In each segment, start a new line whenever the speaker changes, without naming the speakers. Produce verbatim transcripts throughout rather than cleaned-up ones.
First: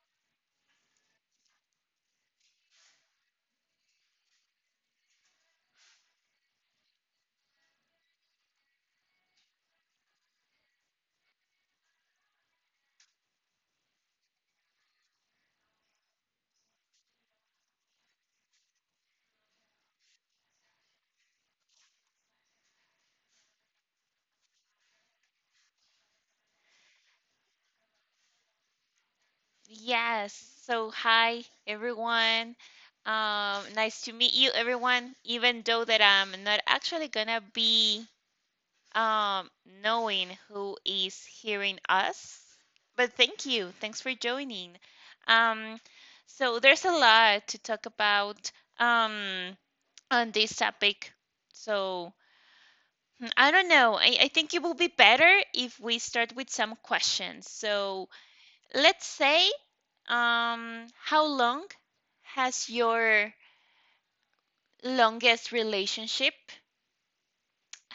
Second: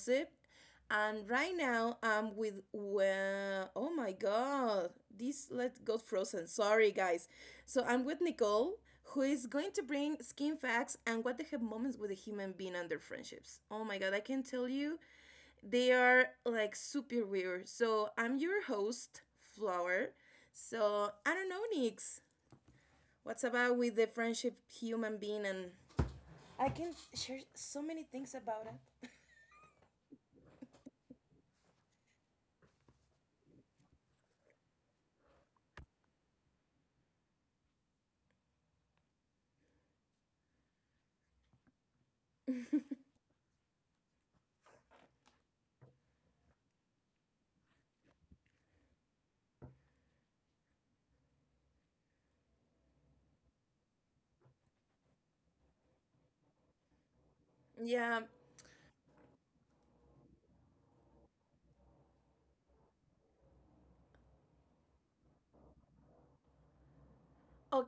Gossip. And right now I'm with well, oh my god, this let got frozen. Sorry guys. So I'm with Nicole, who is going to bring skin facts and what the heck moments with a human being under friendships. Oh my god, I can tell you they are like super weird. So I'm your host, Flower. So I don't know, Nix. What's about with the friendship human being and I can share so many things about it.
Yes. So, hi everyone. Um, nice to meet you, everyone. Even though that I'm not actually gonna be um knowing who is hearing us, but thank you. Thanks for joining. Um, so there's a lot to talk about um on this topic. So I don't know. I, I think it will be better if we start with some questions. So
Yeah.
let's say, um, how long has your longest relationship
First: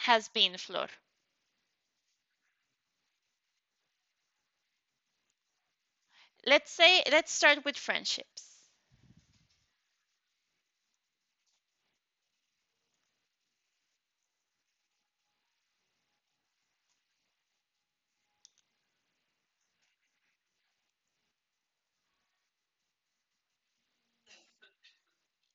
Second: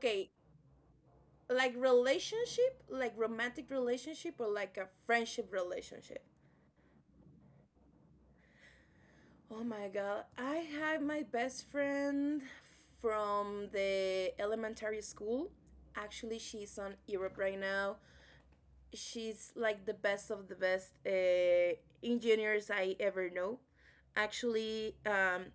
has been, Flor?
Like relationship, like romantic relationship or like a friendship relationship.
Let's say let's start with friendships.
Oh my god. I had my best friend from the elementary school. Actually, she's on Europe right now. She's like the best of the best uh, engineers I ever know. Actually, um,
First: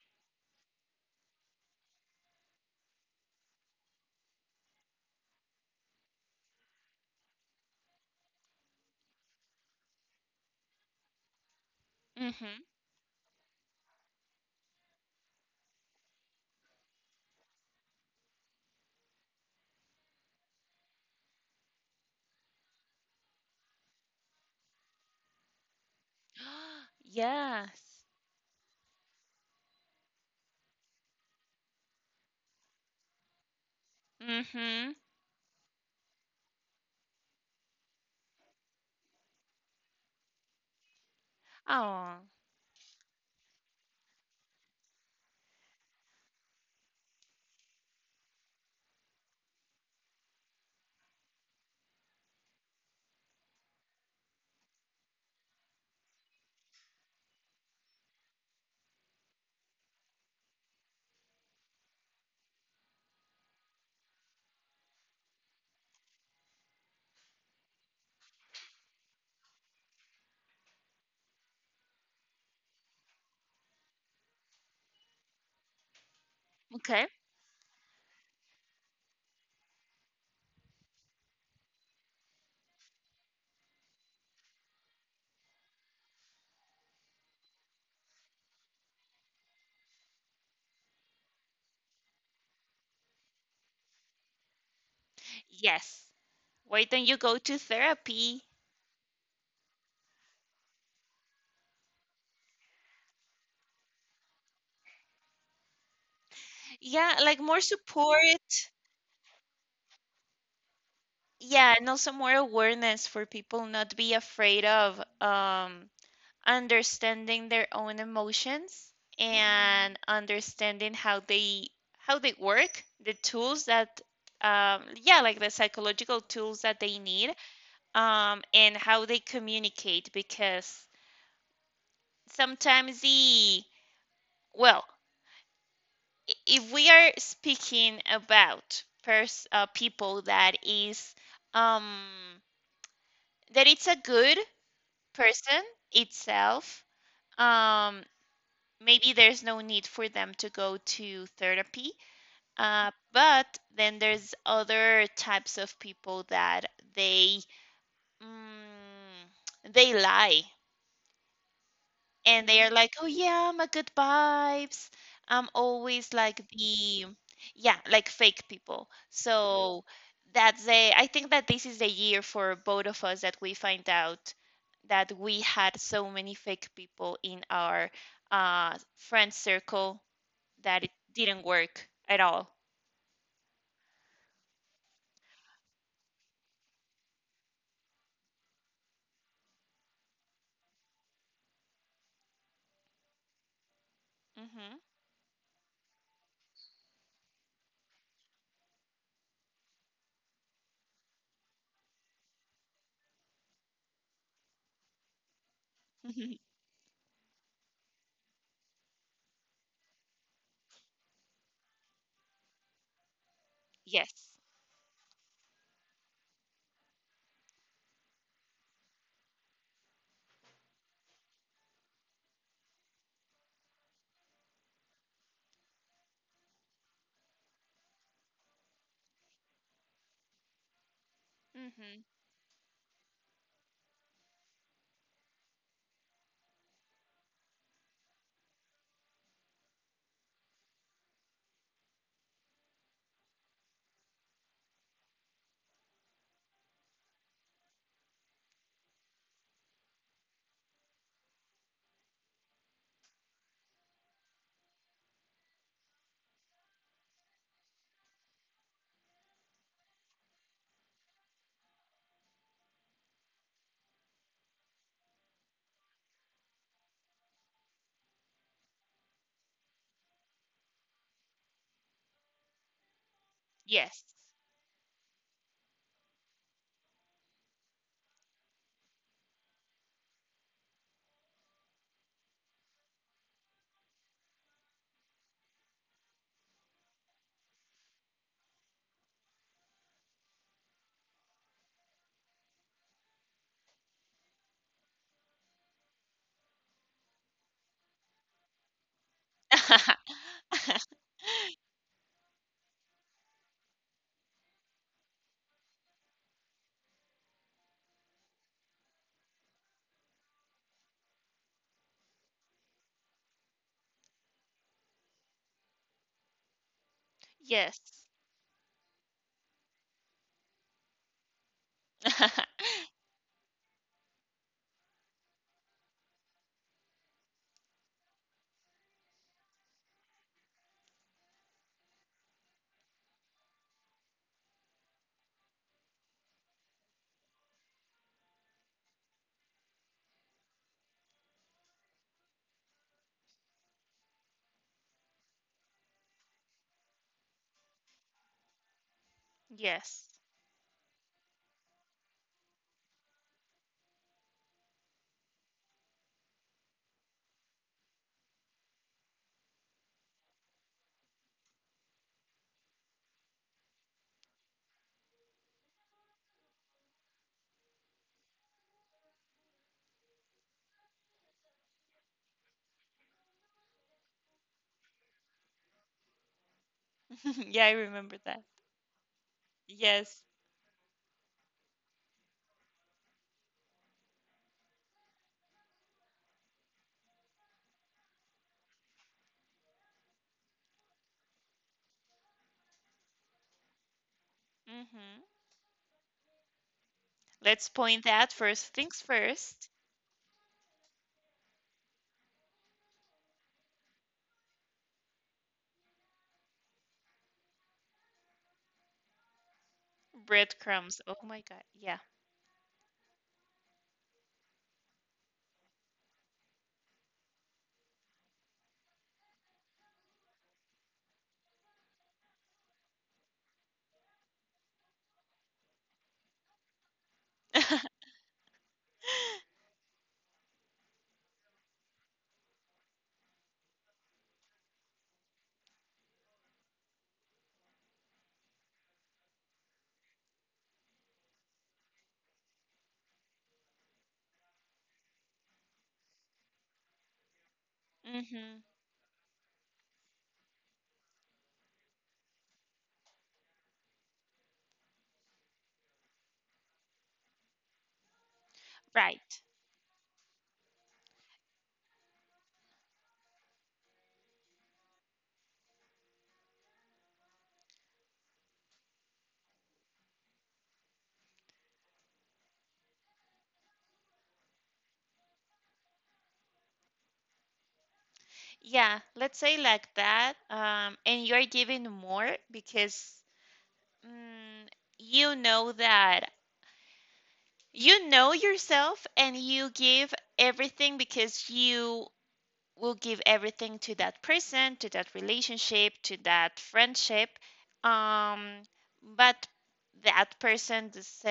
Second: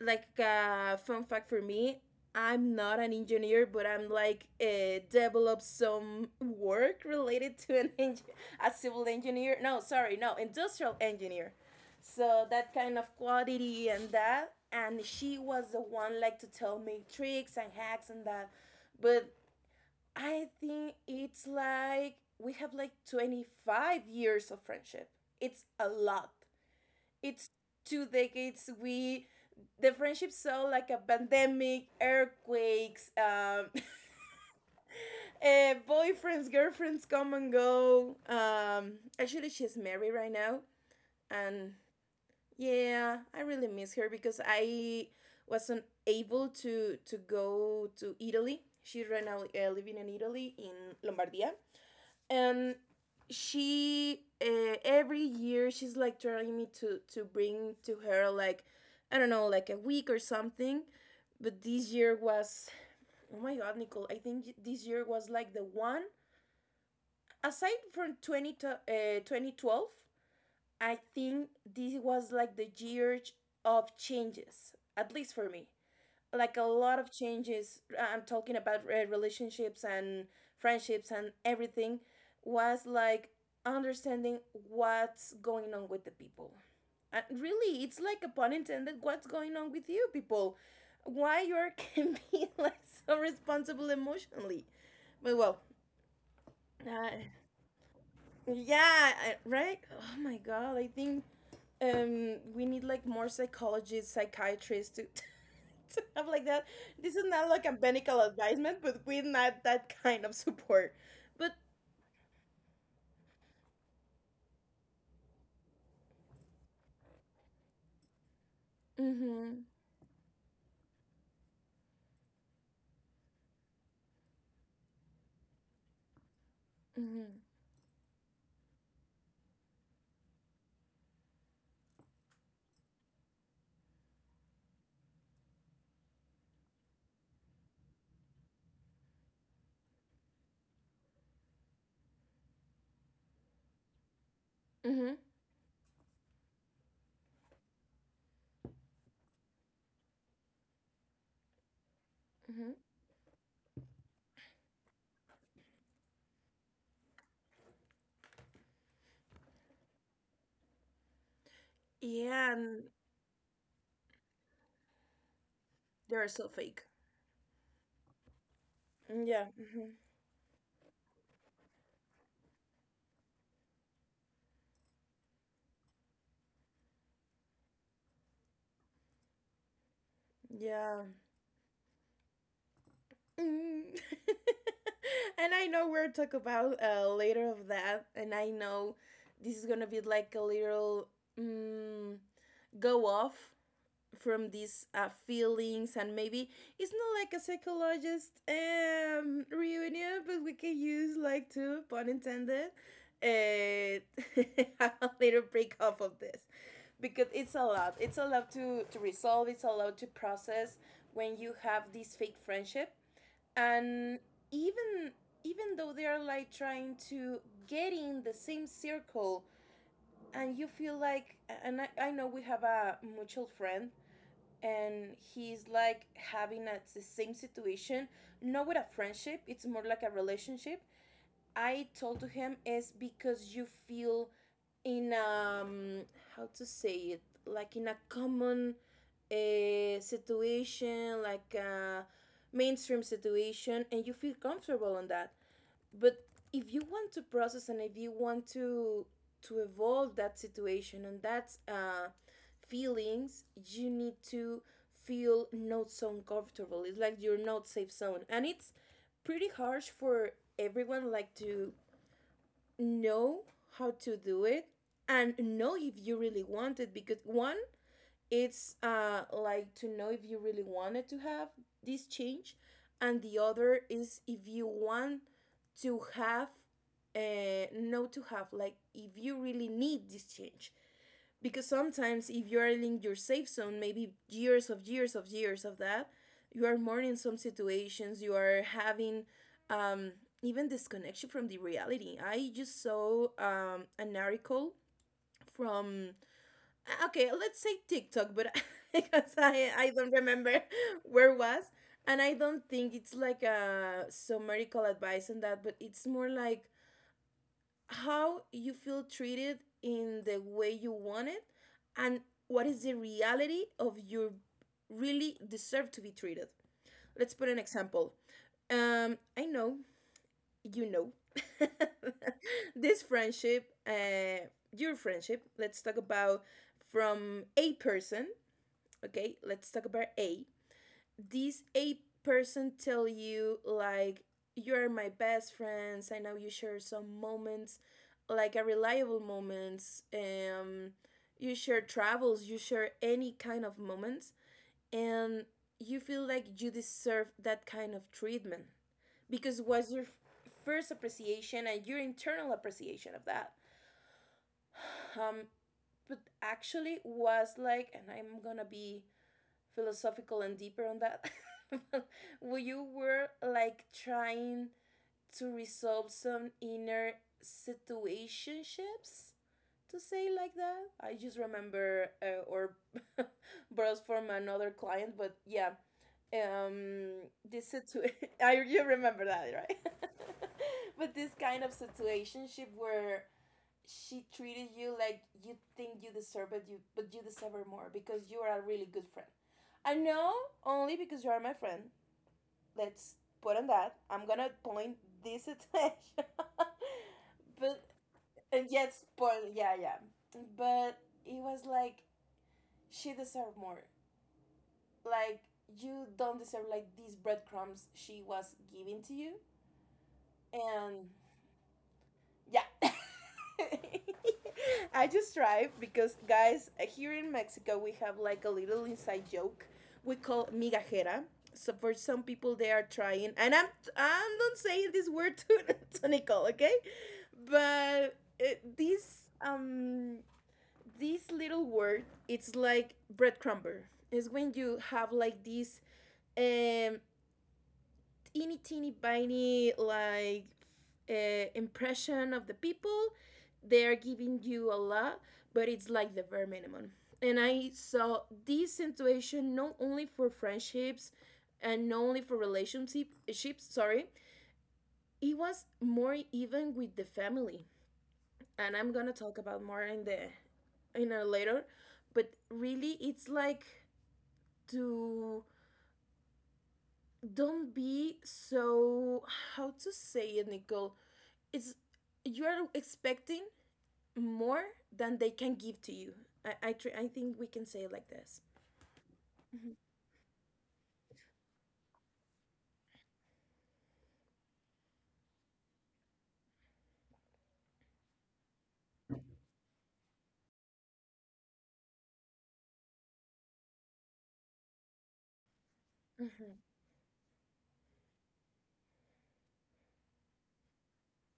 like a uh, fun fact for me, I'm not an engineer, but I'm like, uh, develop some work related to an eng- a civil engineer, no sorry, no, industrial engineer. So
Mm-hmm.
that kind of quality and that, and she was the one like to tell me tricks and hacks and that. But I think it's like we have like twenty-five years of friendship. It's a lot. It's
Yes.
two decades. We, the friendship saw like a pandemic, earthquakes, um,
Mm-hmm.
eh, boyfriends, girlfriends come and go. Um, actually, she's married right now, and
Oh,
yeah, I really miss her because I wasn't able to to go to Italy. She's right now uh, living in Italy in Lombardia, and she, uh, every year she's like trying me to to bring to her like, I don't know, like a week or something, but this year was, oh my god, Nicole, I think this year was like the one aside from twenty to, uh, twenty twelve. I think this was like the year of changes, at least for me, like a lot
okay.
of changes. I'm talking about uh, relationships and friendships, and everything was like understanding what's going on with the people. And really, it's like a pun intended, what's going on with you people? Why you are can be like so responsible emotionally? But well,
Yes. Why don't you
uh,
go to therapy?
yeah, uh, right? Oh my god, I think um we need like more psychologists, psychiatrists to to have like that.
Yeah,
This is
like
not
more
like a medical
support.
advisement, but we need that kind of support. But
Yeah, and also more awareness for people not be afraid of um understanding their own emotions
mm-hmm,
and understanding how they how they work the tools that, um, yeah, like the psychological tools that they need,
mm-hmm,
um, and how they communicate, because sometimes the well, i- if we are speaking about pers- uh, people that is, um, that it's a good
mm-hmm,
person itself, um, maybe there's no need for them to go to therapy.
mm-hmm.
Uh, but then there's other types of people that they, mm, they lie, and
Yeah,
they are
and
like, oh yeah, I'm a good vibes. I'm always
they're
like
so fake.
the Yeah, like fake people.
Yeah,
So
mm-hmm.
that's a I think that this is the year for both of us that we find out that we had so many fake people in our uh, friend circle that it
Yeah.
didn't work at all.
Mm. And I know we'll talk about uh, later of that, and I know this is gonna be like a little um go off from
Hmm.
these uh, feelings, and maybe it's not like a psychologist um, reunion, but we can use like two pun intended, uh, a little break off of this because it's a lot. It's a lot to to resolve. It's a lot to process when you have this fake friendship. And
Yes.
even even though they're like trying to get in the same circle, and you feel like, and I, I know we have a mutual friend, and he's like having a, the same situation, not with a friendship, it's more like a relationship. I
Hmm.
told to him is because you feel in um how to say it, like in a common uh, situation, like a mainstream situation, and you feel comfortable on that. But if you want to process, and if you want to to evolve that situation and that uh, feelings, you need to feel not so uncomfortable. It's like your not safe zone, and it's pretty harsh for everyone, like to know how to do it, and know if you really want it. Because one, it's uh like to know if you really wanted to have this change, and the other
Yes.
is if you want to have uh no, to have, like, if you really need this change. Because sometimes if you are in your safe zone, maybe years of years of years of that, you are more in some situations, you are having um even disconnection from the reality. I just saw um an article from, uh, okay, let's say TikTok, but because i i don't remember where it was. And I don't think it's like a some medical advice on that, but it's more like how you feel treated in the way you want it, and what is the reality of your really deserve to be treated. Let's put an
Yes.
example. Um, I know, you know. This friendship, uh your friendship. Let's talk about from a person. Okay, let's talk about a this a person tell you like, you're my best friends. I know you share some moments, like a reliable moments, um you share travels, you share any kind of moments, and you feel like you deserve that kind of treatment because was your
Yes.
first appreciation and your internal appreciation of that. Um, but actually was like, and I'm gonna be philosophical and deeper on that. Where you were like trying to resolve some inner situationships, to say like that. I just remember uh, or borrows from another client, but yeah, um,
Yeah,
this
I
situation.
remember that.
I, you remember that, right?
Yes.
But this kind of situationship where she treated you like you think you deserve it, you, but you deserve her more because you are a really good friend. I know, only because you are my friend. Let's put on that. I'm gonna point
Hmm.
this attention.
Let's
But,
point that
and
first
yes,
things
spoil.
first.
Yeah, yeah. But it was like she deserved more. Like, you don't deserve like these breadcrumbs she was giving to you,
Breadcrumbs.
and
Oh my God. Yeah.
yeah. I just tried because, guys, here in Mexico, we have like a little inside joke, we call migajera. So for some people, they are trying, and I'm I'm not saying this word to, to Nicole, okay? But, uh, this um this little word, it's like breadcrumber. It's when you have like this um teeny teeny tiny like uh, impression of the people. They are giving you a lot, but it's like the bare minimum. And I saw
Hmm.
this situation not only for friendships, and not only for relationships, sorry, it was more even with the family. And I'm gonna talk
Right.
about more in the in a later, but really it's like to don't be so, how to say it, Nicole, it's, you're expecting more than they can give to you. I I, tr- I think we can say it like this.
Yeah, let's say
Mhm,
like that. Um, and you're giving more because, mm, you know that. You know yourself, and you give everything because you will give everything to that person, to that relationship, to
mhm,
that friendship. Um, but that person does-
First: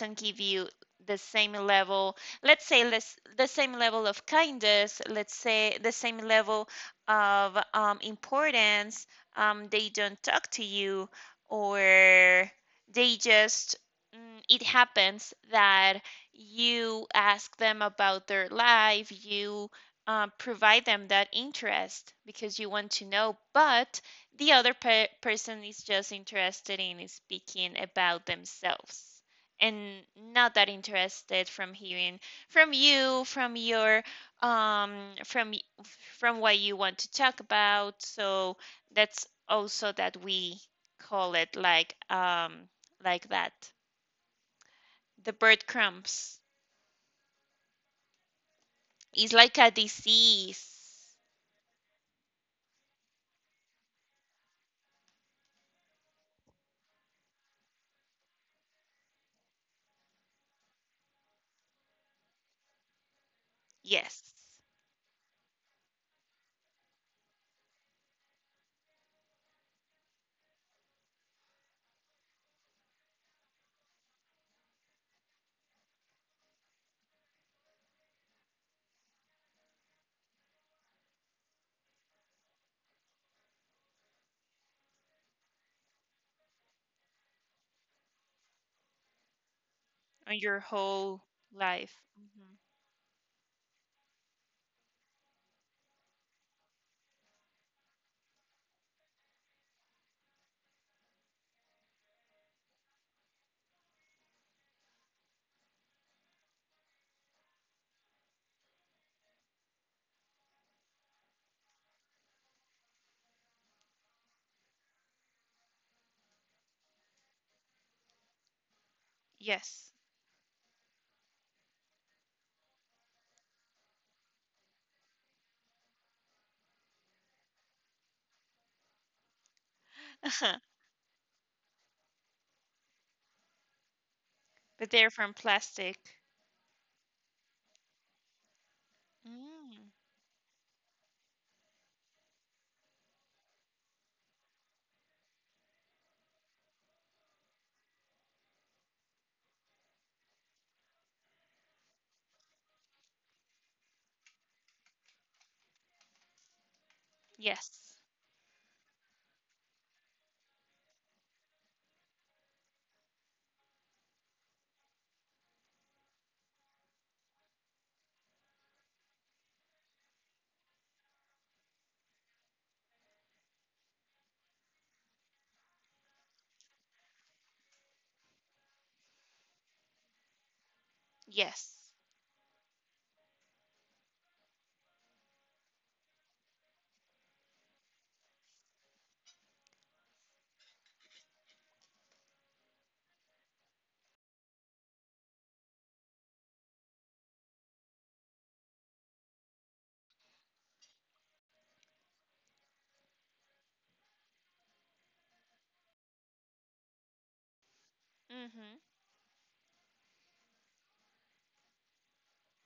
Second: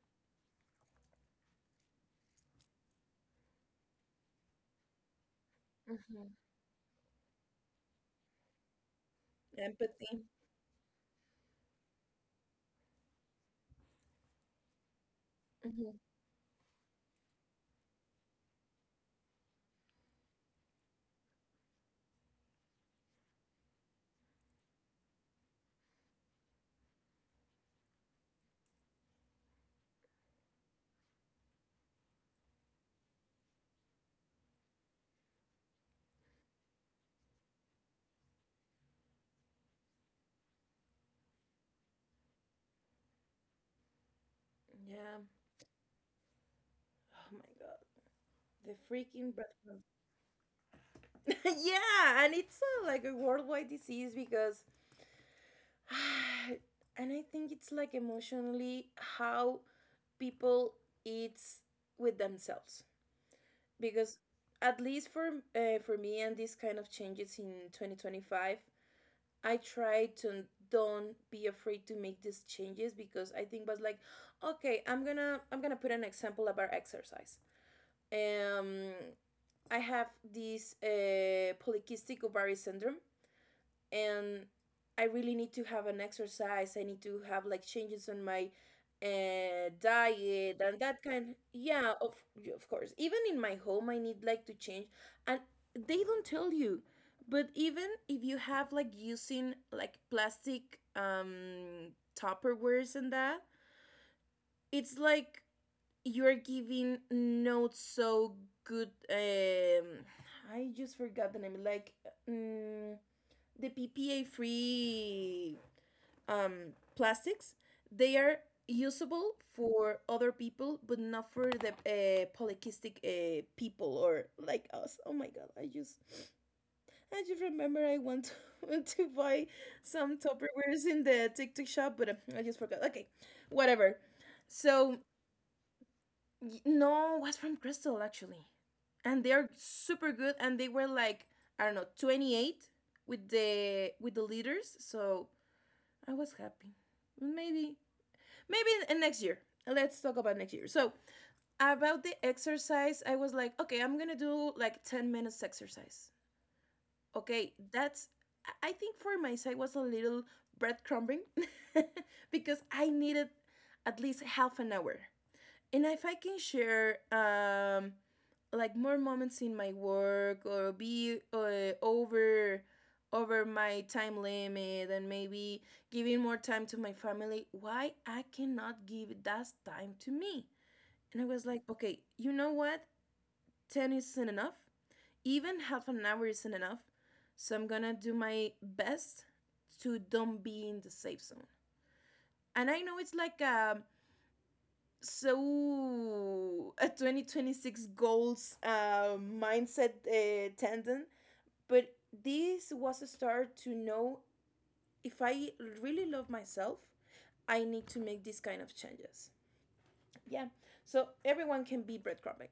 not give you the same level, let's say less, the same level of kindness, let's say the same
mhm.
level of, um, importance. Um, they don't
Empathy.
talk to you, or they just, mm, it happens
Hmm.
that you ask them about their life, you, uh, provide them that interest because you want to know, but the other pe- person is just interested in speaking about themselves, and not that interested from hearing from you, from your, um, from from what you want to talk about. So that's also that we call it like um like that.
Yeah.
The breadcrumbs
Oh my God. The freaking
is
breath.
like a disease.
Yeah, and it's a, like a worldwide disease because, and I think it's like emotionally how people eat with themselves, because
Yes.
at least for, uh, for me and this kind of changes in twenty twenty-five, I try to don't be afraid to make these changes because I think was like, okay, I'm gonna I'm gonna put an example about exercise. Um, I have this uh, polycystic ovary syndrome, and I really need to have an exercise. I need to have like changes on my uh,
On
diet
your
and that
whole
kind. Yeah,
life.
of, yeah,
Mhm.
of course. Even in my home, I need like to change, and they don't tell you. But even if you have like using like plastic um Tupperwares and that, it's like you're giving not so good, um I just forgot the name, like, um, the PPA free um plastics, they are usable
Yes.
for other people but not for the, uh, polycystic, uh, people or like us. Oh my god, I just, I just remember I want to, to buy some Tupperwares in the TikTok shop, but uh, I just forgot, okay. Whatever.
But
So,
they're from plastic.
Y- No, was from Crystal actually, and they're
Mm.
super good. And they were like, I don't know, twenty eight with the with the leaders. So I was happy. Maybe maybe in- next year. Let's talk about next year. So about the exercise, I was like, okay, I'm gonna do like ten minutes exercise. Okay,
Yes.
that's, I I think for my side was a little breadcrumbing because I needed at least half an hour. And if I can share, um, like more moments in my work or be uh, over over my time limit, and maybe giving more time to my family, why I cannot give that time to me? And I was like,
Yes.
okay, you know what? ten isn't enough. Even half an hour isn't enough. So I'm gonna do my best to don't be in the safe zone. And I know it's like a so a twenty twenty-six goals uh, mindset uh, tendon, but this was a start to know if I really love myself, I need to make these kind
Hmm.
of changes. Yeah. So everyone can be breadcrumbing.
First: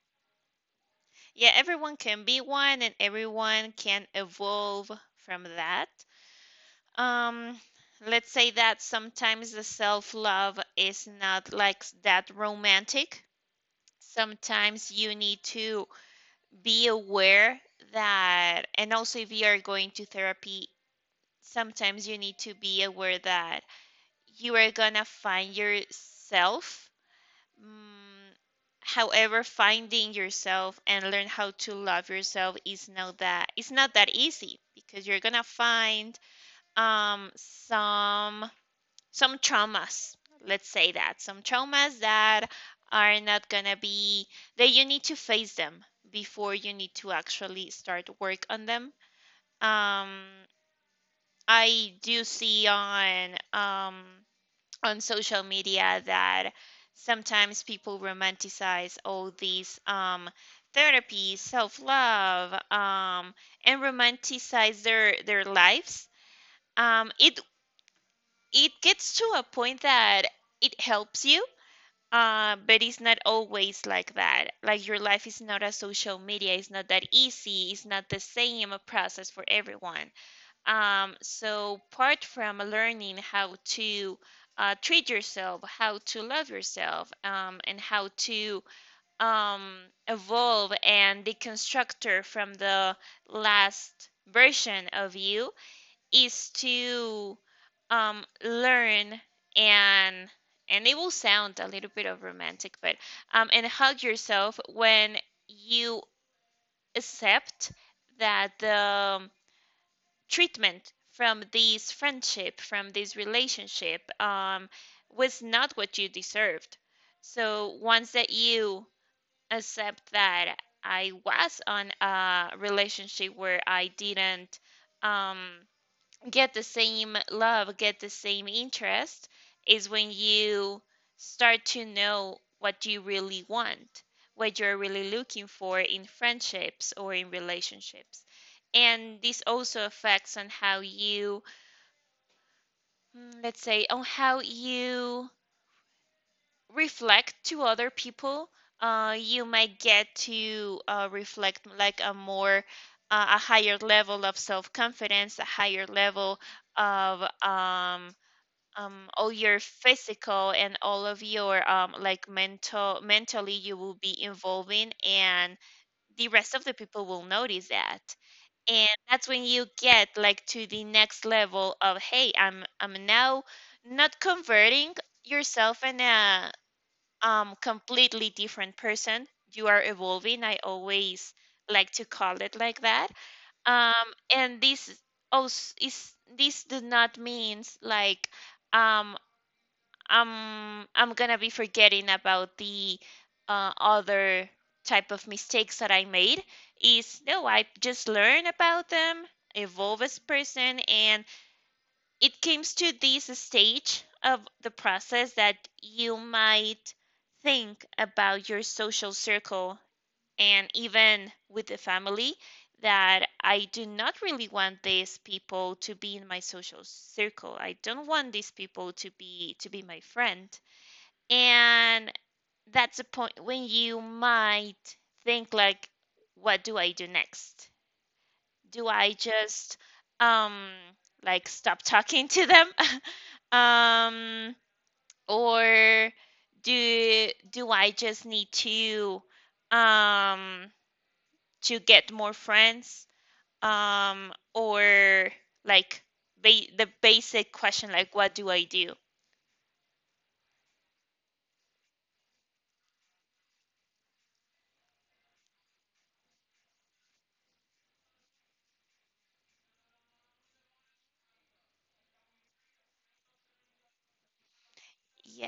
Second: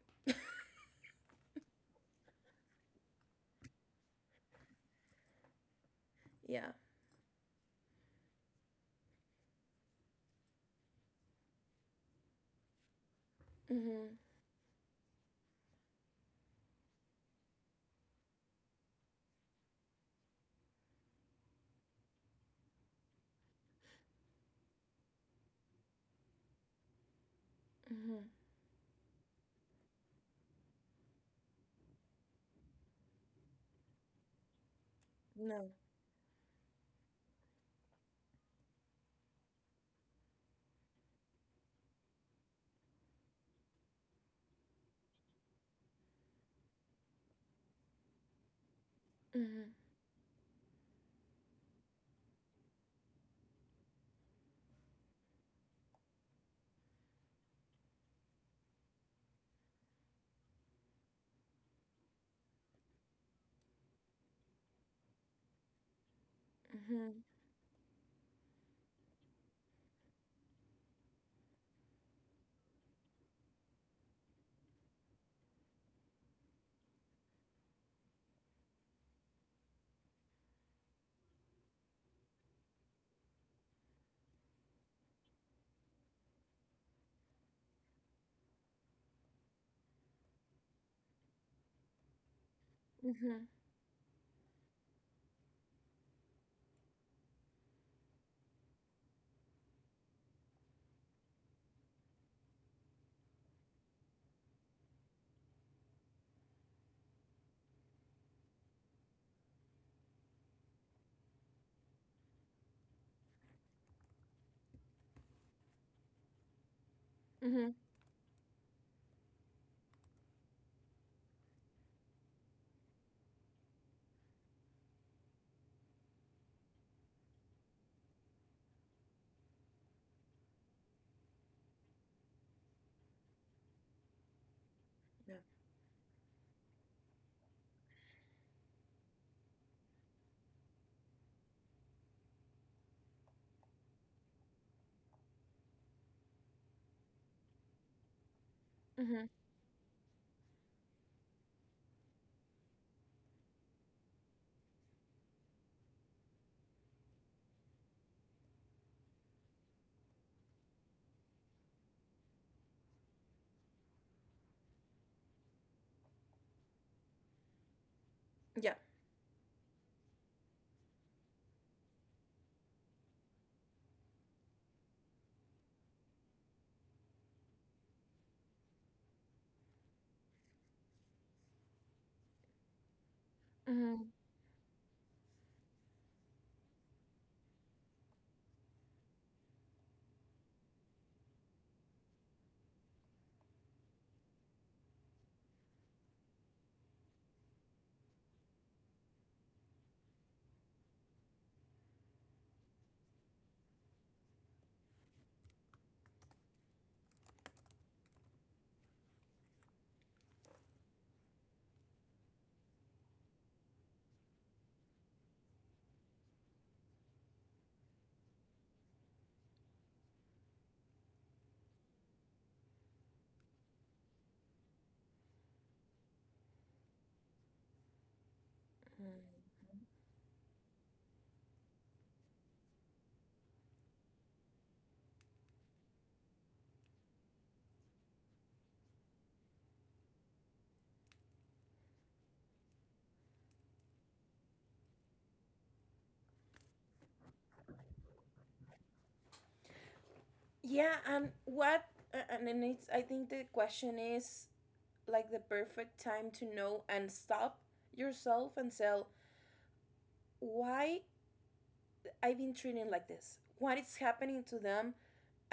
Yeah, everyone can be one and everyone can evolve from that.
Yeah.
Um, let's say that sometimes the self-love is not like s- that romantic.
Mm-hmm.
Sometimes you need to be aware that, and also if you are going to therapy, sometimes you need to be aware that you are gonna find yourself.
Mm-hmm.
Mm, however, finding yourself and learn how to love yourself is not that, it's not that easy, because you're gonna
No.
find um some some traumas. Let's say that some traumas that are not gonna be, that you need to face them before you need to actually start work on them.
Mm-hmm.
Um, I do see on um on social media that sometimes people romanticize all these, um, therapies, self love, um, and romanticize their their lives. Um,
Mm-hmm.
it it gets to a point that it helps you, uh, but it's not always like that. Like your life is not a social media. It's not that easy. It's not the same process for everyone. Um, so, part from learning how to, uh, treat yourself, how to love yourself, um, and how to, um, evolve and deconstructor from the
Mm-hmm.
last version of you, is to, um, learn, and and it will sound a little bit of romantic, but, um, and hug yourself when you accept that the treatment from this friendship, from this relationship, um, was not what you deserved. So
Mm-hmm.
once that you accept that I was on a relationship where I didn't, um, get the same love, get the same interest, is when you start to know what you really want, what you're really
Yeah.
looking for in friendships or in relationships. And this also affects on how you, mm, let's say, on how you reflect to other people. Uh,
Mm-hmm.
you might get to, uh, reflect like a more, uh, a higher level of self confidence, a higher level of, um, um all your physical and all of your um like mental mentally, you will be involving, and the rest of the people will notice that,
Yeah.
and that's when you get like to the next level of hey, i'm i'm now not converting yourself in a um completely different person. You are evolving. I always like to call it like that. um
Mm-hmm.
and this also is, this does not means like, um um I'm gonna be forgetting about the, uh, other type of mistakes that I made. Is no, I just learn about them, evolve as person, and it comes to this stage of the process that you might think about your social circle, and even with the family, that I do not really want these people to be in my social circle. I don't want these people to be to be my friend. And that's a point when you might think like, what do I do next? Do I just, um like, stop talking to them? um or do do I just need to, um to get more friends? Um, or like, ba- the basic question, like, what do I do?
yeah and what uh, and then it's I think the question is like the perfect time to know and stop yourself and say, why I've been treating like this, what is happening to them,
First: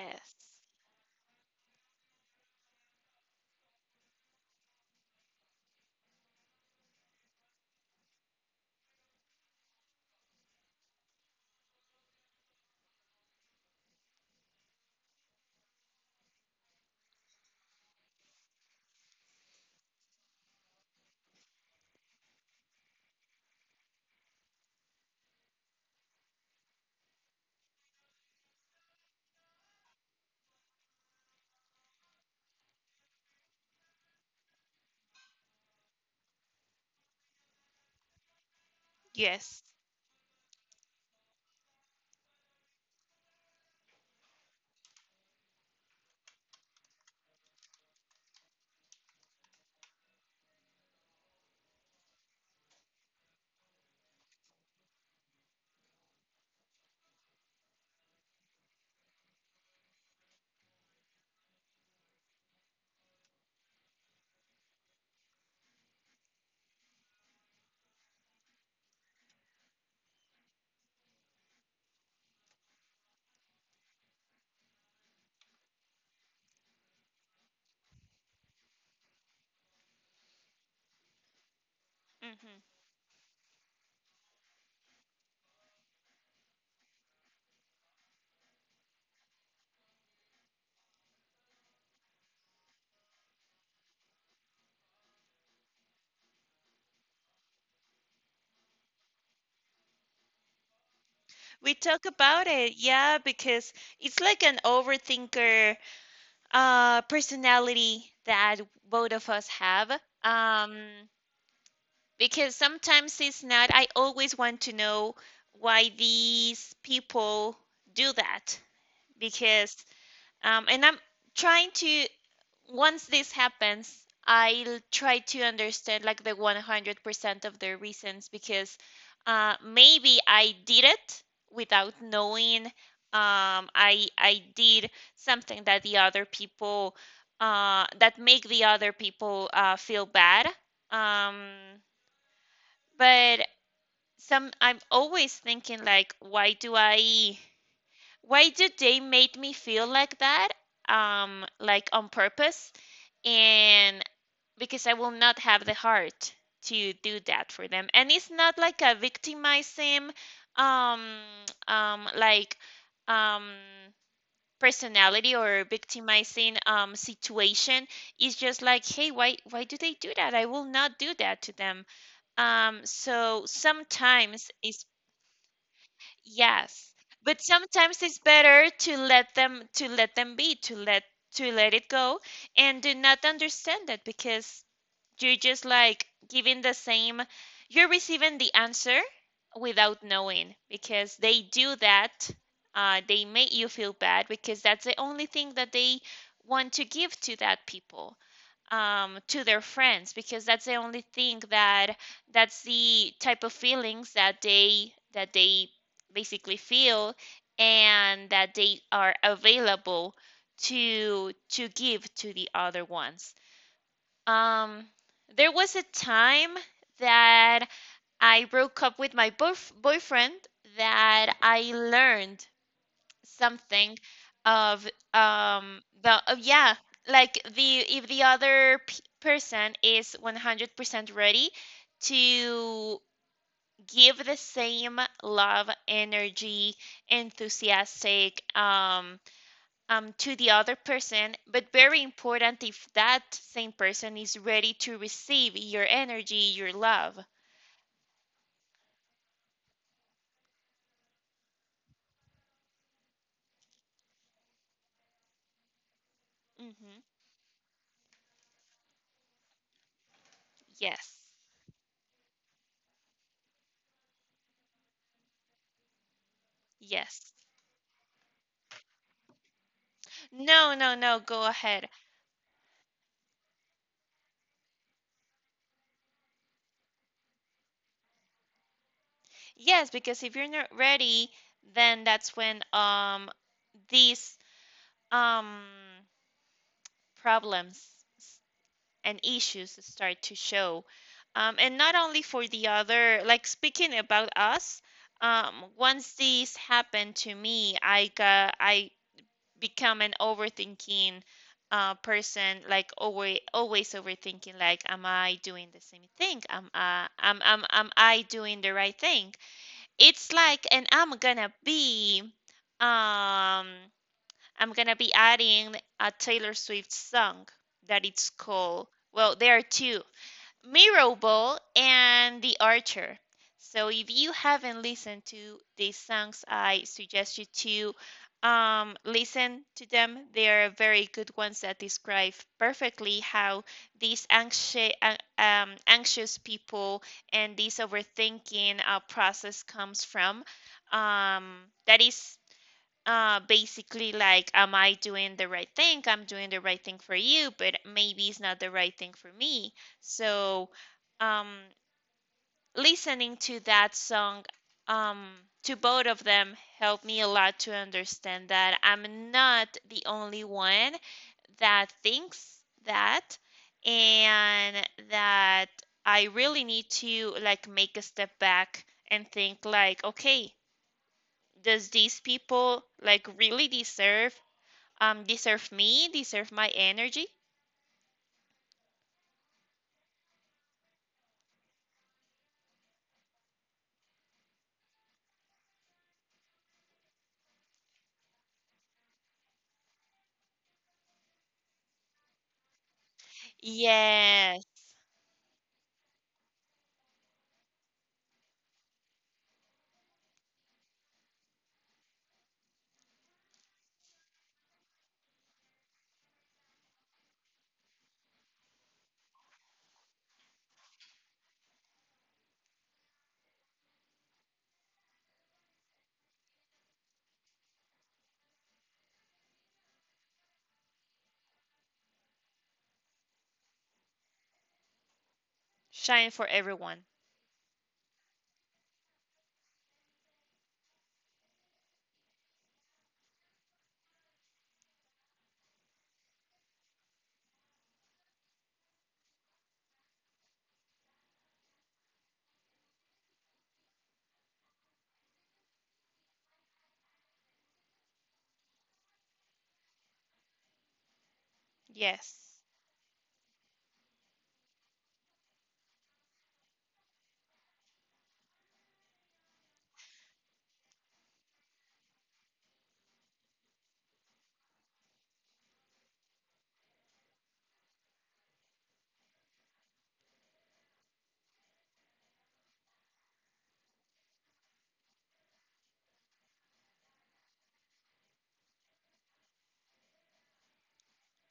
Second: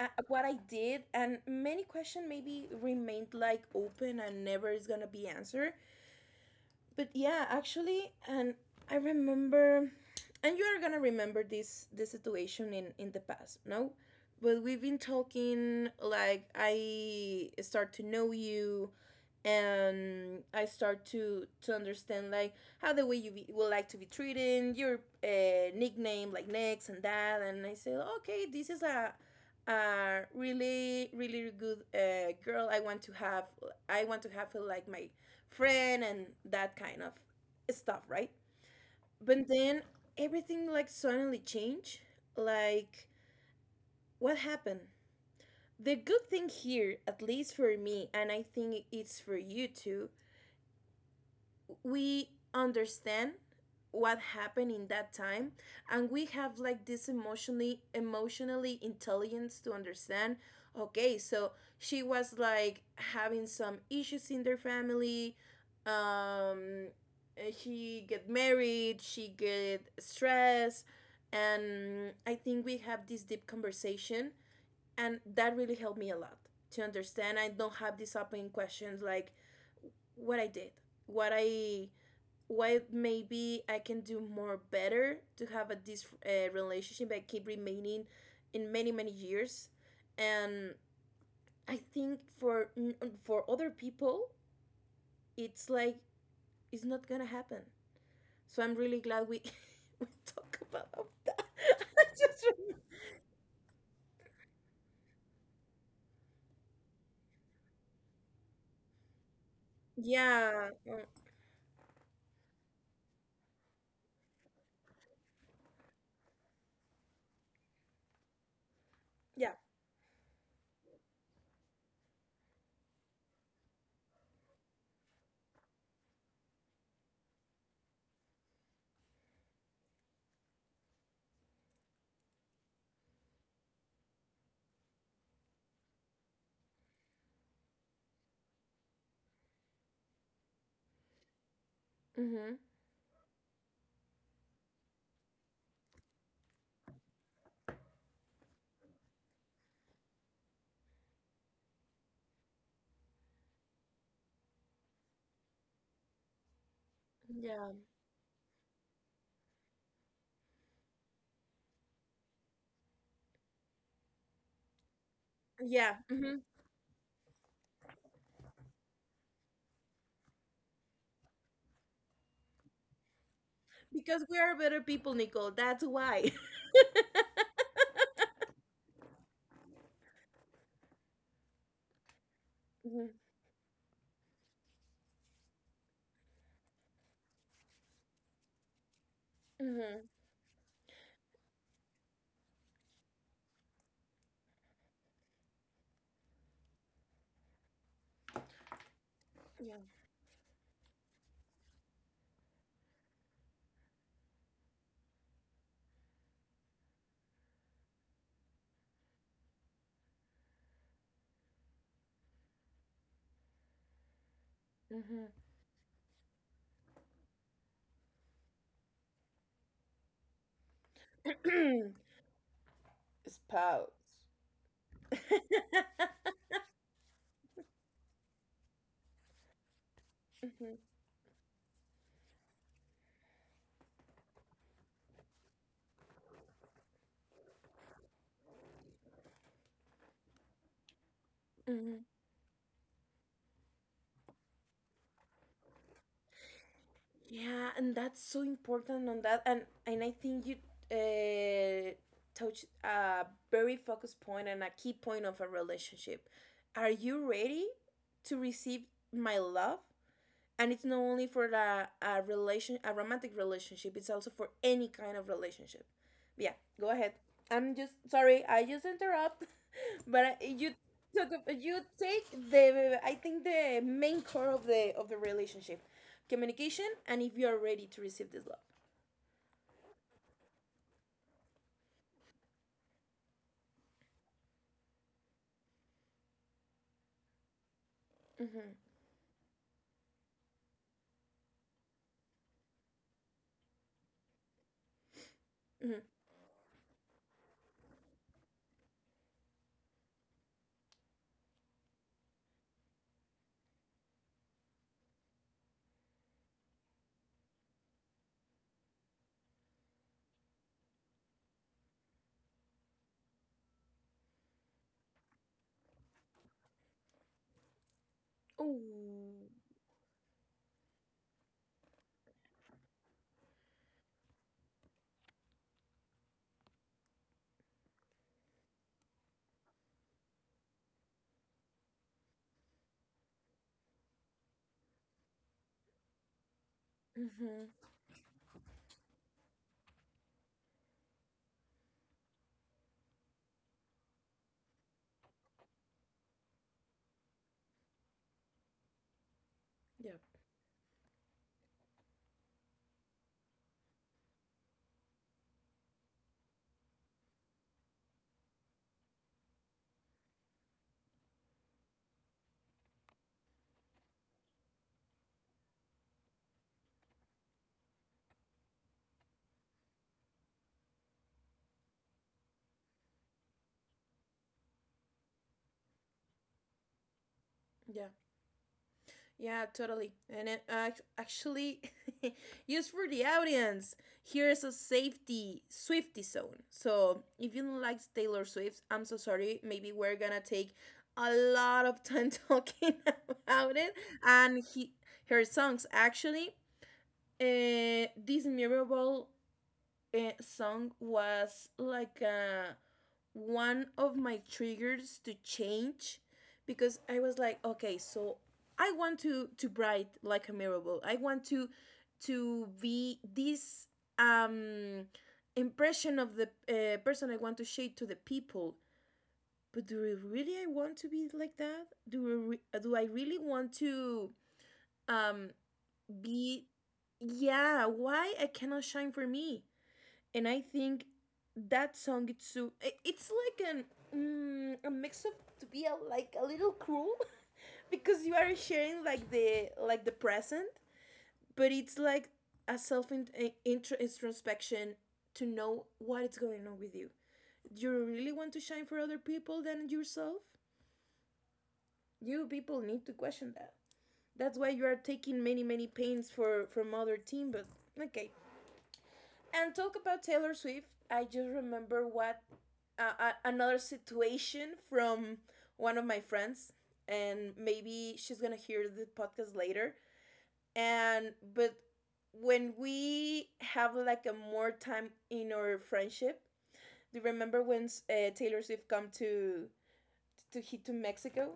uh, what I did, and many questions maybe remained like open and never is gonna be answered but yeah, actually, and I remember, and you are gonna remember this this situation in in the past, no? But we've been talking like I start to know you, and I start to to understand like how the way you be, would like to be treated, your uh, nickname like next and that, and I say okay, this is a a really really good uh, girl. I want to have I want to have her like my friend and that kind of stuff, right? But
Yes.
then everything like suddenly changed. Like, what happened? The good thing here, at least for me, and I think it's for you too, we understand what happened in that time and we have like this emotionally emotionally intelligence to understand okay so she was like having some issues in their family um uh, she get married she get stressed and I think we have this deep conversation and that really helped me a lot to understand I don't have these open questions like what I did what I
Mhm.
what maybe I can do more better to have a this uh, relationship that keep remaining in many many years, and I think for for other people it's like it's not gonna happen. So I'm really glad we we talk about that.
We
I
talk
just
about it,
remem-
yeah, because it's like an overthinker, uh, personality that both of us have.
yeah uh,
Um, because sometimes it's not, I always want to know why these people do that.
Yeah.
Because, um, and I'm trying to, once this happens, I'll try to understand like the one hundred percent of the reasons, because uh, maybe I did it without knowing. Um, I I did something that the other people, uh, that make the other people, uh, feel bad. Um,
Mm-hmm.
but some I'm always thinking like, why do I? Why do they make me feel like that? Um, like, on purpose? And because I will not have the heart to do that for
Yeah.
them. And it's not like a victimizing um um like um personality, or
Yeah. Mm-hmm.
victimizing um situation. It's just like, hey, why why do they do that? I will not do that to them. Um so
Because we
sometimes
are better
it's
people, Nicole. That's why.
yes. But sometimes it's better to let them, to let them be, to let to let it go, and do
Mm-hmm.
not understand that, because you're just like giving the same, you're receiving the answer without
Mm-hmm.
knowing because they do that. Uh, they make you feel bad because that's the only thing that they want to give to that people, um, to their
Yeah.
friends, because that's the only thing that, that's the type of feelings that they that they basically feel, and that they are available to to give to the other ones, um, there was a time that I broke up with my boyf boyfriend that I
Mm-hmm.
learned
Spouse.
something of, um the of, yeah, like the if the other p person is
Mhm,
one hundred percent ready to give the same love, energy, enthusiastic, um um, to the other person, but
mhm.
very important if that same person is ready to receive your energy, your love.
Yeah, and that's so important on that, and and I think you uh, touched a very focused point and a key point of a relationship. Are
Hmm.
you ready to receive my love? And it's not
Yes,
only for a, a relation a romantic relationship, it's also for any kind of relationship. Yeah, go ahead.
yes.
I'm just sorry I just interrupt. But I- you
No, no, no,
took
go
up- you
ahead.
take the I think the main core of the of the relationship communication and if you are ready to receive this love.
Yes, because if you're not ready, then that's when, um these, um problems, s-
Mm-hmm,
and issues start to show. Um, and not only for the other, like speaking about us, um,
mm-hmm.
once this happened to me, I got I become an overthinking, uh, person, like, always, always overthinking, like, am I doing the same thing? Am I, am, am, am I doing the right thing? It's like, and I'm gonna be, um, I'm gonna be adding a Taylor Swift song that it's called. Well,
Oh,
there are two. Mirrorball and The Archer. So if you haven't listened to these songs, I suggest you to, um, listen to them. They are very good ones that describe perfectly how these anxious, um, anxious people, and this
mm-hmm.
overthinking, uh, process comes from. Um, that is uh basically like, am I doing the right thing? I'm doing the right thing for you, but maybe it's not the right thing for me.
Yeah,
So, um listening to that song, um to both of them, helped me a lot to understand that I'm not the only one that thinks that, and that I really need to like make a step back and think like, okay, does these people like really deserve, um, deserve me, deserve my energy.
yeah. Yeah, totally. And it, uh, actually, used for the audience, here's a safety Swifty zone. So if you don't like Taylor Swift, I'm so sorry. Maybe we're gonna take a lot of time talking about it and
Yes.
he, her songs. Actually, uh, this memorable uh, song was like a one of my triggers to change because I was like, okay, so I want to to bright like a mirable. I want to to be this um impression of the uh, person I want to shade to the people. But do I really I want to be like that? Do I do I really want to um
Shine for
be
everyone.
yeah, why I cannot shine for me? And I think that song it's so i- it's like an mm, a mix of to be a, like a little cruel because you are sharing like the like the present, but it's like a self in, a- intro, introspection to know what is going on with you. Do you really want to shine for other people than yourself? You
Yes.
people need to question that. That's why you are taking many many pains for from other team, but okay. And talk about Taylor Swift, I just remember what uh, uh, another situation from one of my friends, and maybe she's gonna hear the podcast later. And but when we have like a more time in our friendship, do you remember when uh, Taylor Swift come to to hit to Mexico?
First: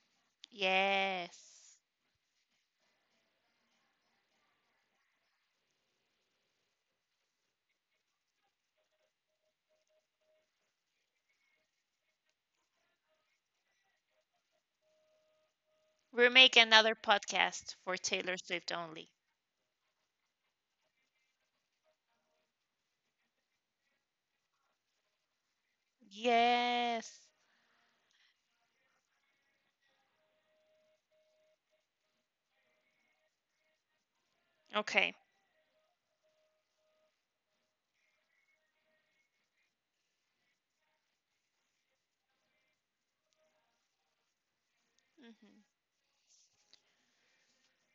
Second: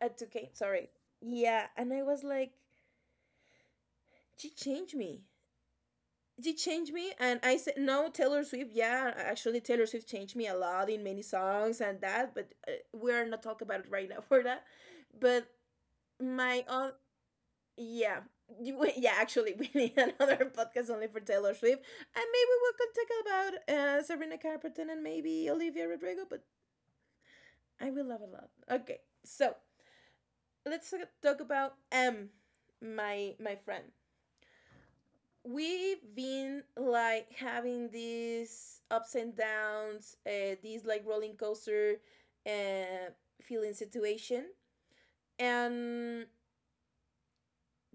At uh, to Ca- sorry, yeah,
Yes.
and I was like, she changed me. She changed me and I said no Taylor Swift, yeah, actually Taylor Swift changed me a lot in many songs and that but uh, we're not talking about it right now for that but
We'll make
my own
another podcast for
yeah.
Taylor Swift
You- we-
only.
yeah actually we need another podcast only for Taylor Swift and maybe we can talk about uh, Serena Carpenter and maybe Olivia Rodrigo but
Yes.
I will love a lot, okay, so let's talk about m my my friend.
Okay.
We've been like having these ups and downs, uh, these like rolling coaster uh, feeling situation.
Hmm.
And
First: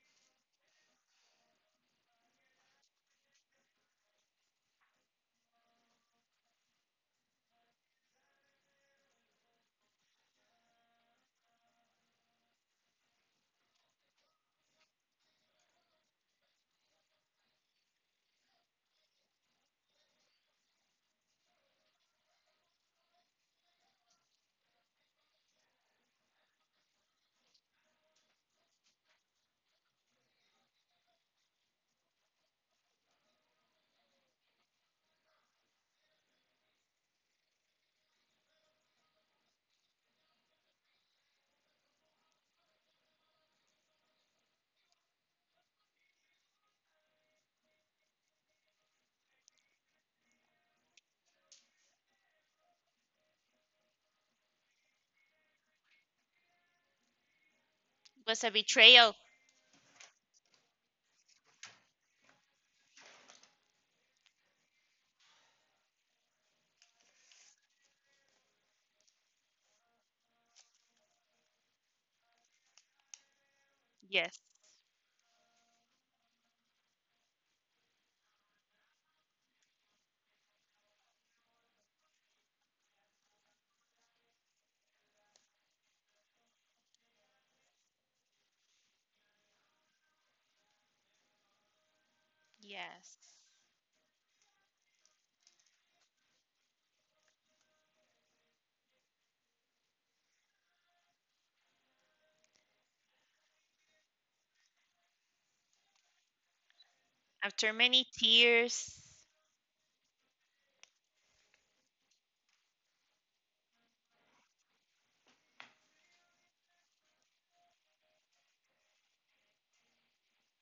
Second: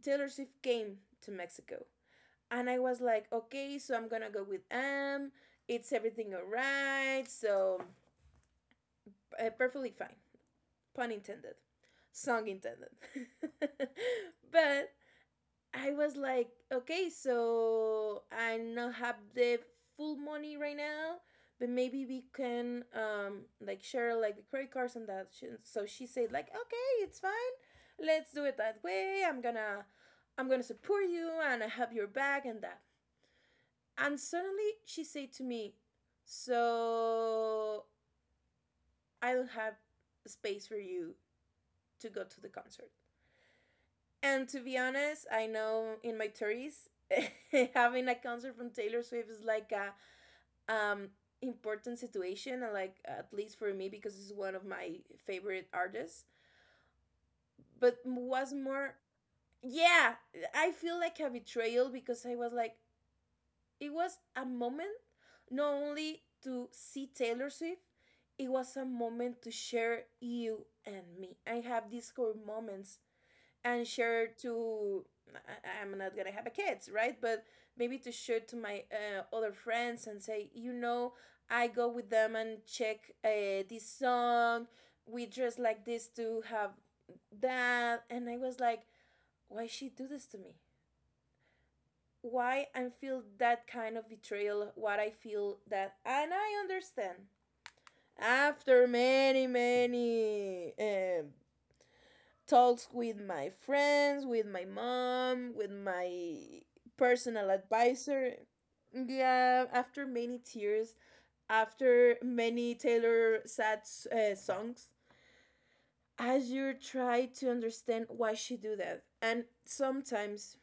Taylor Swift came to Mexico. And I was like, okay, so I'm gonna go with M. It's everything all right. So uh, perfectly fine. Pun intended, song intended. But I was like, okay, so I not have the full money right now, but maybe we can um like share like the credit cards and that. She- So she said like, okay, it's fine. Let's do it that way. I'm gonna I'm gonna support you and I have your back and that. And suddenly she said to me, so I don't have space for you to go to the concert. And to be honest, I know in my thirties, having a concert from Taylor Swift is like a um, important situation, and like at least for me because it's one of my favorite artists. But
Was
was
a
more,
betrayal.
yeah, I feel like a betrayal because I was like, it was a moment not only to see Taylor Swift, it was a moment to share you and me. I have these core moments and share
Yes.
to I- I'm not gonna have a kids, right? But maybe to share to my uh, other friends and say, you know, I go with them and check uh, this song. We dress like this to have that, and I was like, why she do this to me? Why I feel
Yes.
that kind of betrayal? What I feel that, and I understand after many many um, talks with my friends, with my mom, with my personal
After many
advisor.
tears.
Yeah, after many tears, after many Taylor sad uh, songs, Azure tried to understand why she do that. And sometimes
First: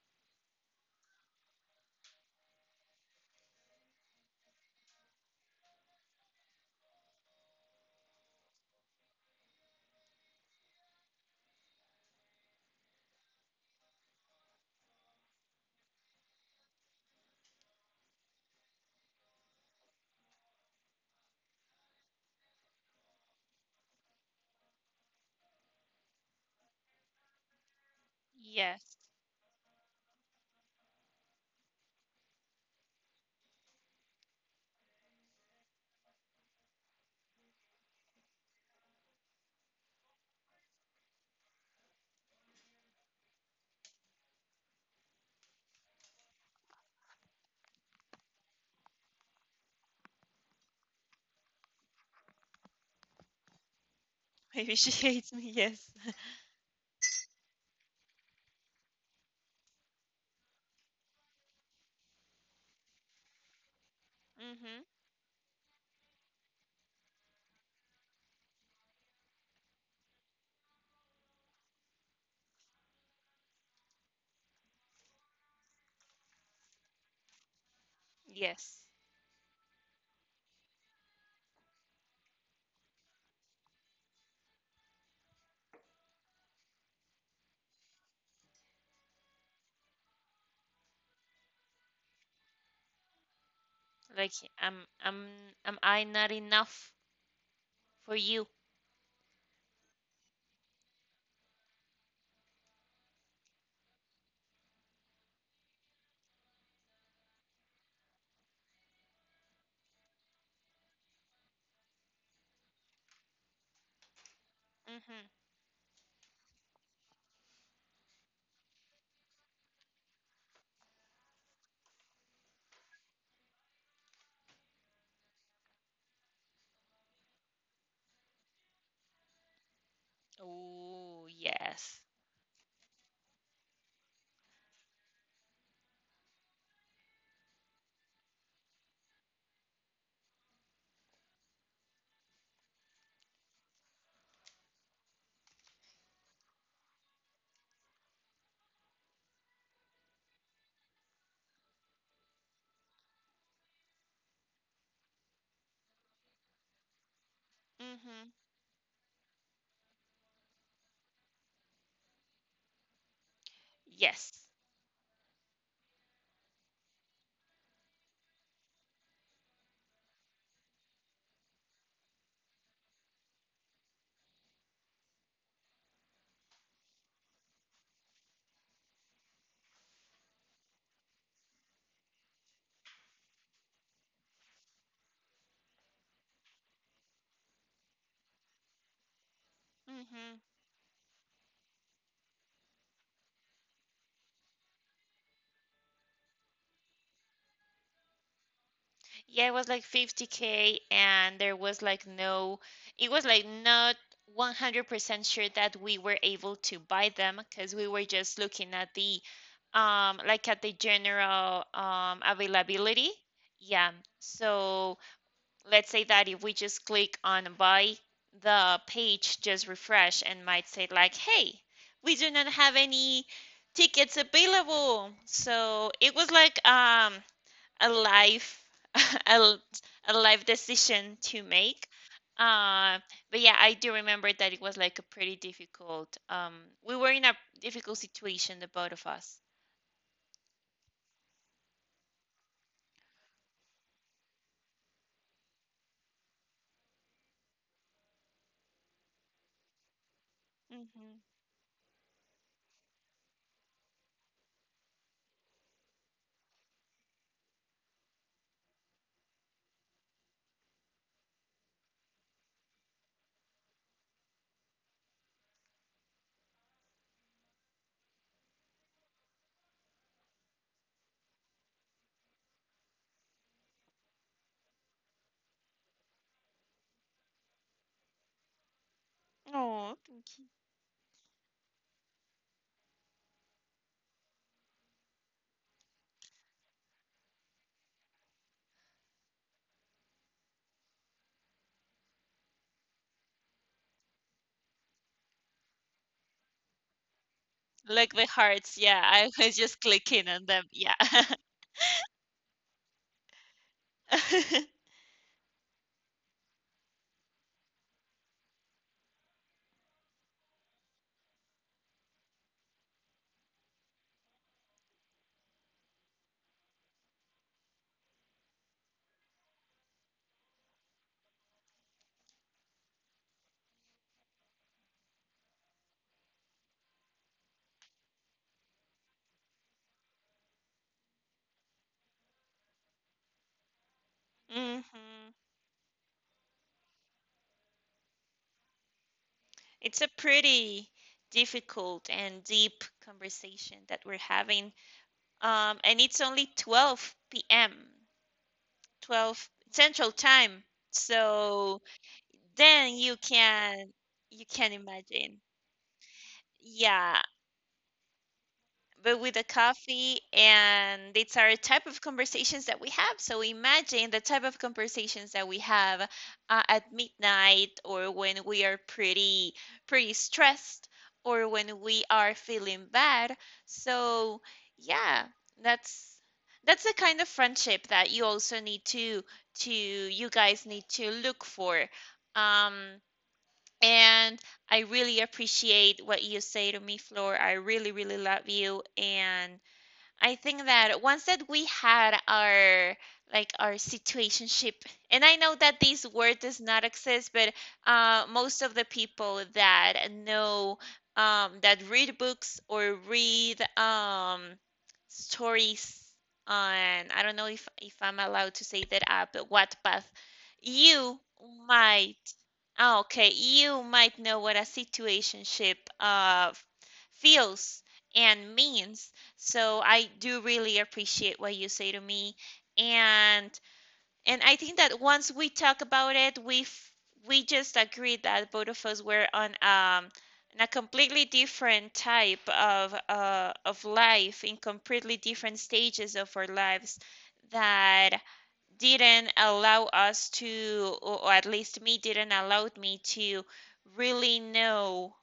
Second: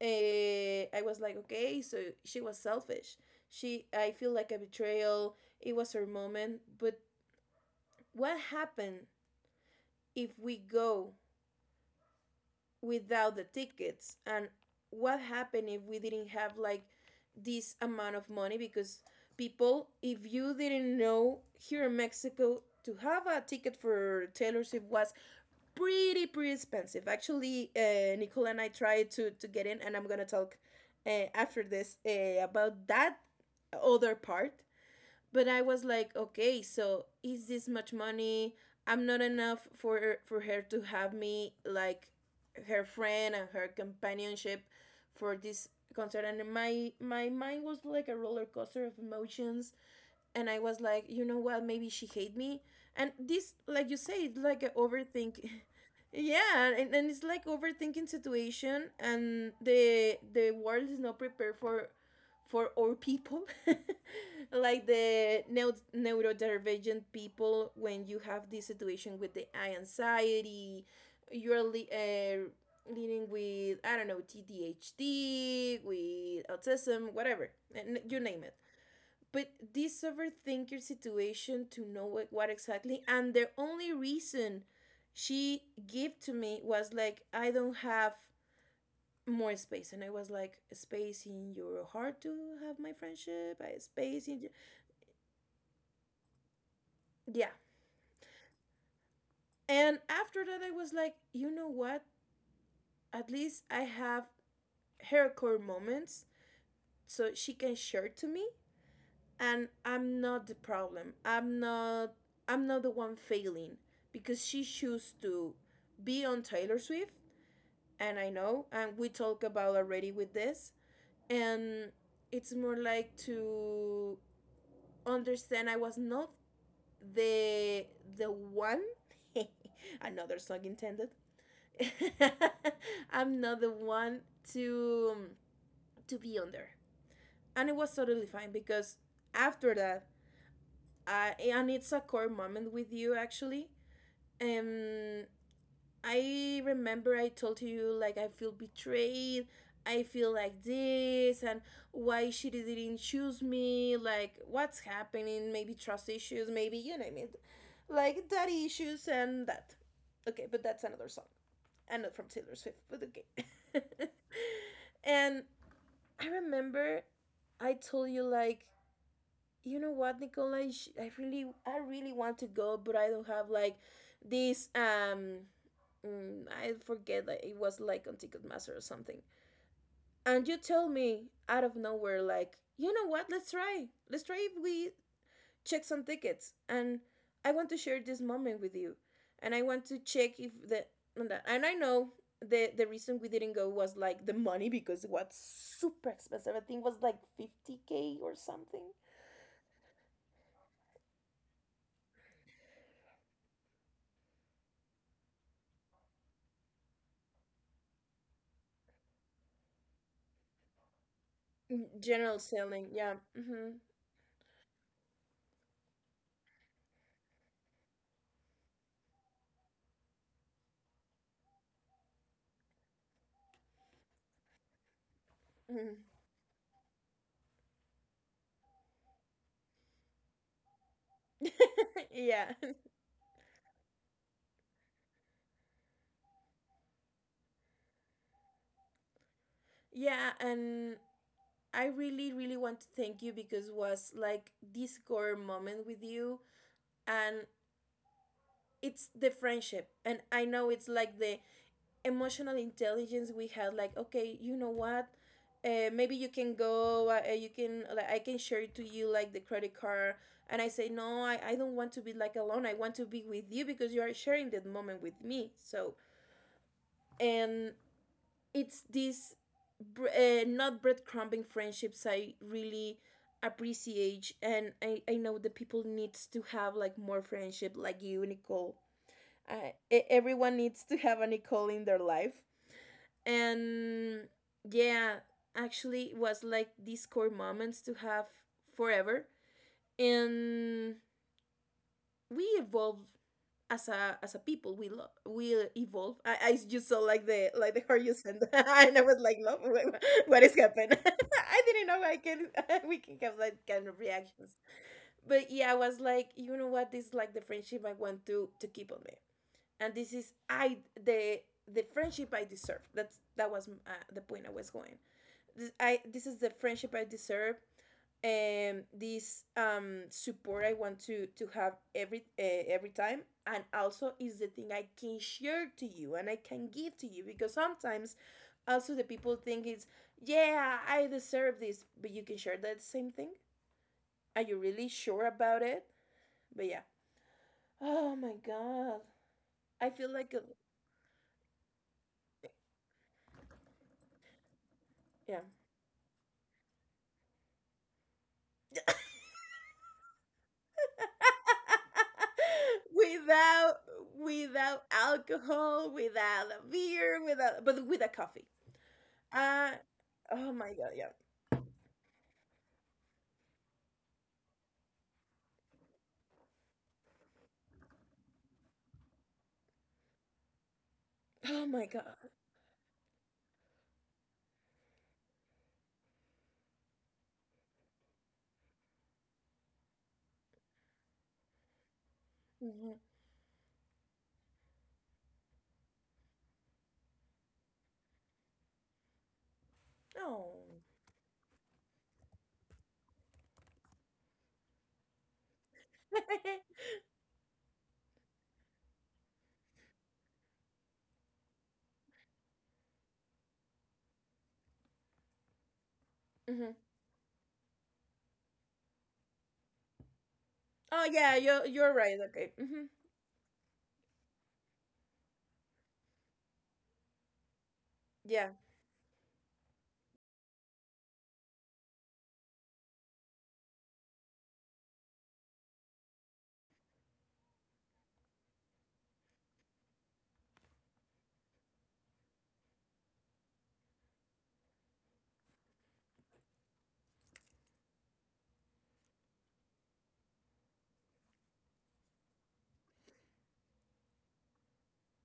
uh, I was like, okay, so she was selfish. She, I feel like a betrayal. It was her moment. But what happened if we go without the tickets and what happened if we didn't have like this amount of money because people if you didn't know here in Mexico to have a ticket for Taylor Swift was pretty pretty expensive. Actually uh, Nicola and I
Yes.
tried to to get in and I'm gonna talk uh, after this uh, about that other part but I was like okay so is this much money I'm not enough for for her to have me like her friend and her companionship for this concert and my my mind was like a roller coaster of emotions. And I was like, you know what? Maybe she hate me. And this, like you say, it's like a
Maybe she hates me.
overthink.
Yes.
Yeah, and, and it's like overthinking situation, and the the world is not prepared for for our people,
Mm-hmm.
like the neu- neurodivergent people. When you have this situation with the eye anxiety, you're li- uh, leading with I don't know T D H D, with autism, whatever, and you name it
Yes.
but these overthink your situation to know what, what exactly and the only reason she gave to me was like I don't have more space and I was like space in your heart to have my friendship I, space
Like,
in
am am am I not enough
yeah
for you?
and after that I was like you know what at least I have her core moments so she can share to me and I'm not the problem. I'm not I'm not the one failing because she chose
Hmm.
to be on Taylor Swift and I know and we talked about already with this and it's more like to understand I was not the the one another song intended.
Oh, yes.
I'm not the one to to be on there and it was totally fine because after that I, and it's a core moment with you actually. Um, I remember I told you like I feel betrayed. I feel like this, and why she didn't choose me. Like what's happening? Maybe trust issues. Maybe you know what I mean, like
Mm-hmm.
daddy issues and that. Okay, but that's another song, and not from Taylor Swift. But okay.
Yes.
And I remember I told you like you know what Nicola i really I really want to go but I don't have like this um mm, I forget that it was like on Ticketmaster or something and you tell me out of nowhere like you know what let's try let's try if we check some tickets and I want to share this moment with you and I want to check
Mm-hmm.
if the and that- and I know the the reason we didn't go was like the money because it was super expensive I think it was like fifty k or something.
Yeah, it was like fifty k, and there was like no, it was like not one hundred percent sure that we were able to buy them because we were just looking at the, um, like at the general, um,
General selling, yeah.
availability.
Hmm.
Yeah. So let's say that if we just click on buy, the page just refresh and might say like, hey, we do not have any tickets available.
Hmm.
So it was like um, a live, a, a live decision to make.
Yeah.
Uh, but yeah, I do remember that it was like a pretty difficult. Um, we were in a difficult situation, the both of us.
Yeah, and I really, really want to thank you because was like this core moment with you and it's the friendship. And I know it's like
Hmm
the emotional intelligence we had, like, okay, you know what? Uh, maybe you can go uh, uh, you can like i can share to you like the credit card. And I say no I, I don't want to be like alone. I want to be with you because you are sharing that moment with me. So and it's this br- uh, not breadcrumbing friendships I really appreciate, and I, I know that people needs to have like more friendship like you, Nicole. I, e- everyone needs to have a Nicole in their life, and yeah, actually it was like these core moments to have forever, and we evolved as a as a people we love we evolve. I, I just saw like the like the heart
Like the
horizon
hearts,
and I
yeah.
was
I
like
was
love.
just
what,
clicking
what
on
is
them,
happening?
yeah.
I didn't know I can we can have that kind of reactions. But yeah, I was like, you know what, this is like the friendship I want to to keep on there. And this is I the the friendship I deserve. That's that was uh, the point I was going. This, I this is the friendship I deserve, and this um support I want to to have every uh, every time, and also is the thing I can share to you and I can give to you. Because sometimes also the people think it's yeah I deserve this, but you can share that same thing. Are you really sure
hmm
about it? But yeah. Oh my god, I
It's
feel
a
like a,
pretty difficult and deep conversation that we're having.
yeah.
Um, and it's only twelve p m, twelve Central Time. So then you
Without
can you can
without
imagine.
alcohol, without a beer,
Yeah,
without but with a coffee.
but with a
Uh
coffee,
oh my god, yeah.
and it's our type of conversations that we have, so imagine the type of conversations that we have uh, at midnight, or when we are pretty pretty stressed, or
Oh
when
my
we
god.
are feeling bad. So yeah, that's that's the kind of friendship that you also need to to you guys need to look for. um
Hmm.
and I really appreciate what you say to me, Flor. I really, really love you. And I
Oh.
think that once that we had our like our situationship, and I know that this word does not exist, but uh, most of the people that know um, that read books or read um, stories
Hmm.
on, I don't know if if I'm allowed to say that app, but Wattpad,
Oh
you
yeah, you are you're
might
right. Okay. Hmm.
Ah, okay, you might know what a situationship uh, feels
Yeah.
and means. So I do really appreciate what you say to me, and and I think that once we talk about it, we f- we just agreed that both of us were on um on a completely different type of uh of life, in completely different stages of our lives that didn't allow us to, or at least me didn't allow me to really know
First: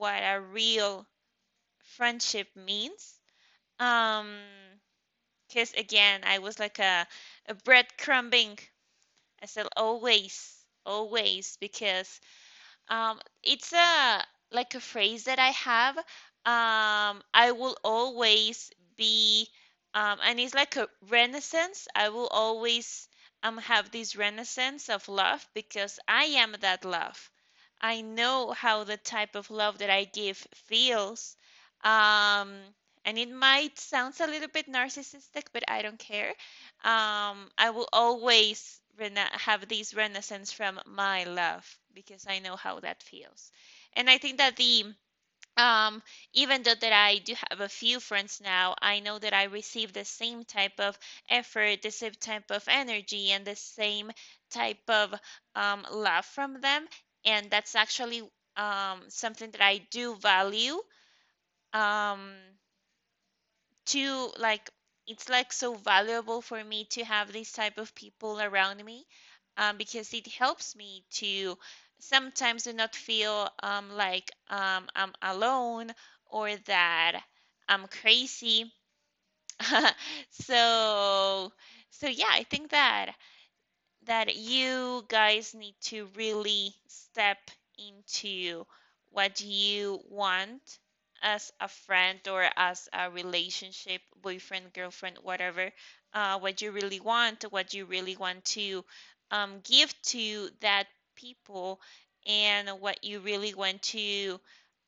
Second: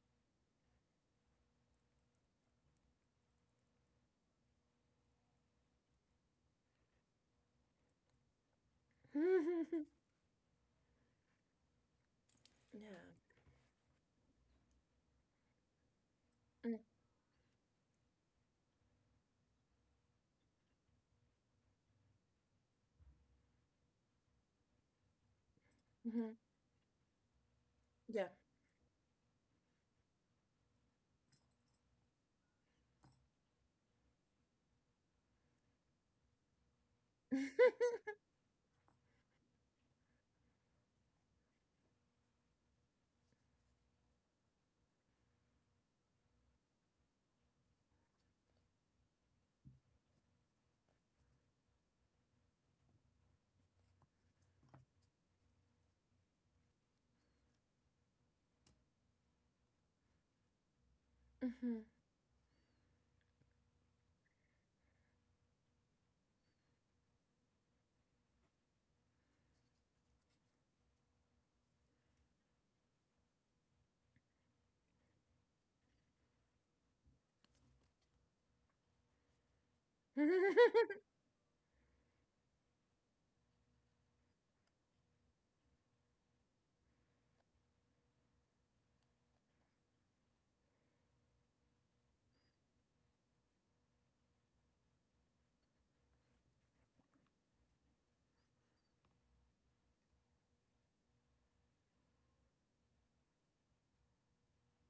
what a real friendship means. Um, because again, I was like a, a breadcrumbing, as I said, always, always, because
Yeah.
um, it's a like a phrase that I have.
Mm-hmm.
Um, I will always be, um, and it's like a renaissance. I will always um have this renaissance of love because I
Mm-hmm.
am that love. I
Yeah.
know how the type of love that I give feels. Um, and it might sounds a little bit narcissistic, but I don't care. Um, I will always rena have this renaissance from my love because I know how that feels. And I think that the um, even though that I do have a few friends now, I know that I receive the same type of effort, the same type of energy, and the same type of um, love from them. And that's actually um, something that I do value. Um, too like it's like so valuable for me to have this type of people around me um, because it helps me to sometimes do not feel um, like um, I'm alone or that I'm crazy.
Hmm.
so so yeah, I think that that you guys need to really step into what you want as a friend or as a relationship, boyfriend, girlfriend, whatever, uh, what you really want, what you really want to um, give to that people, and what you really want to,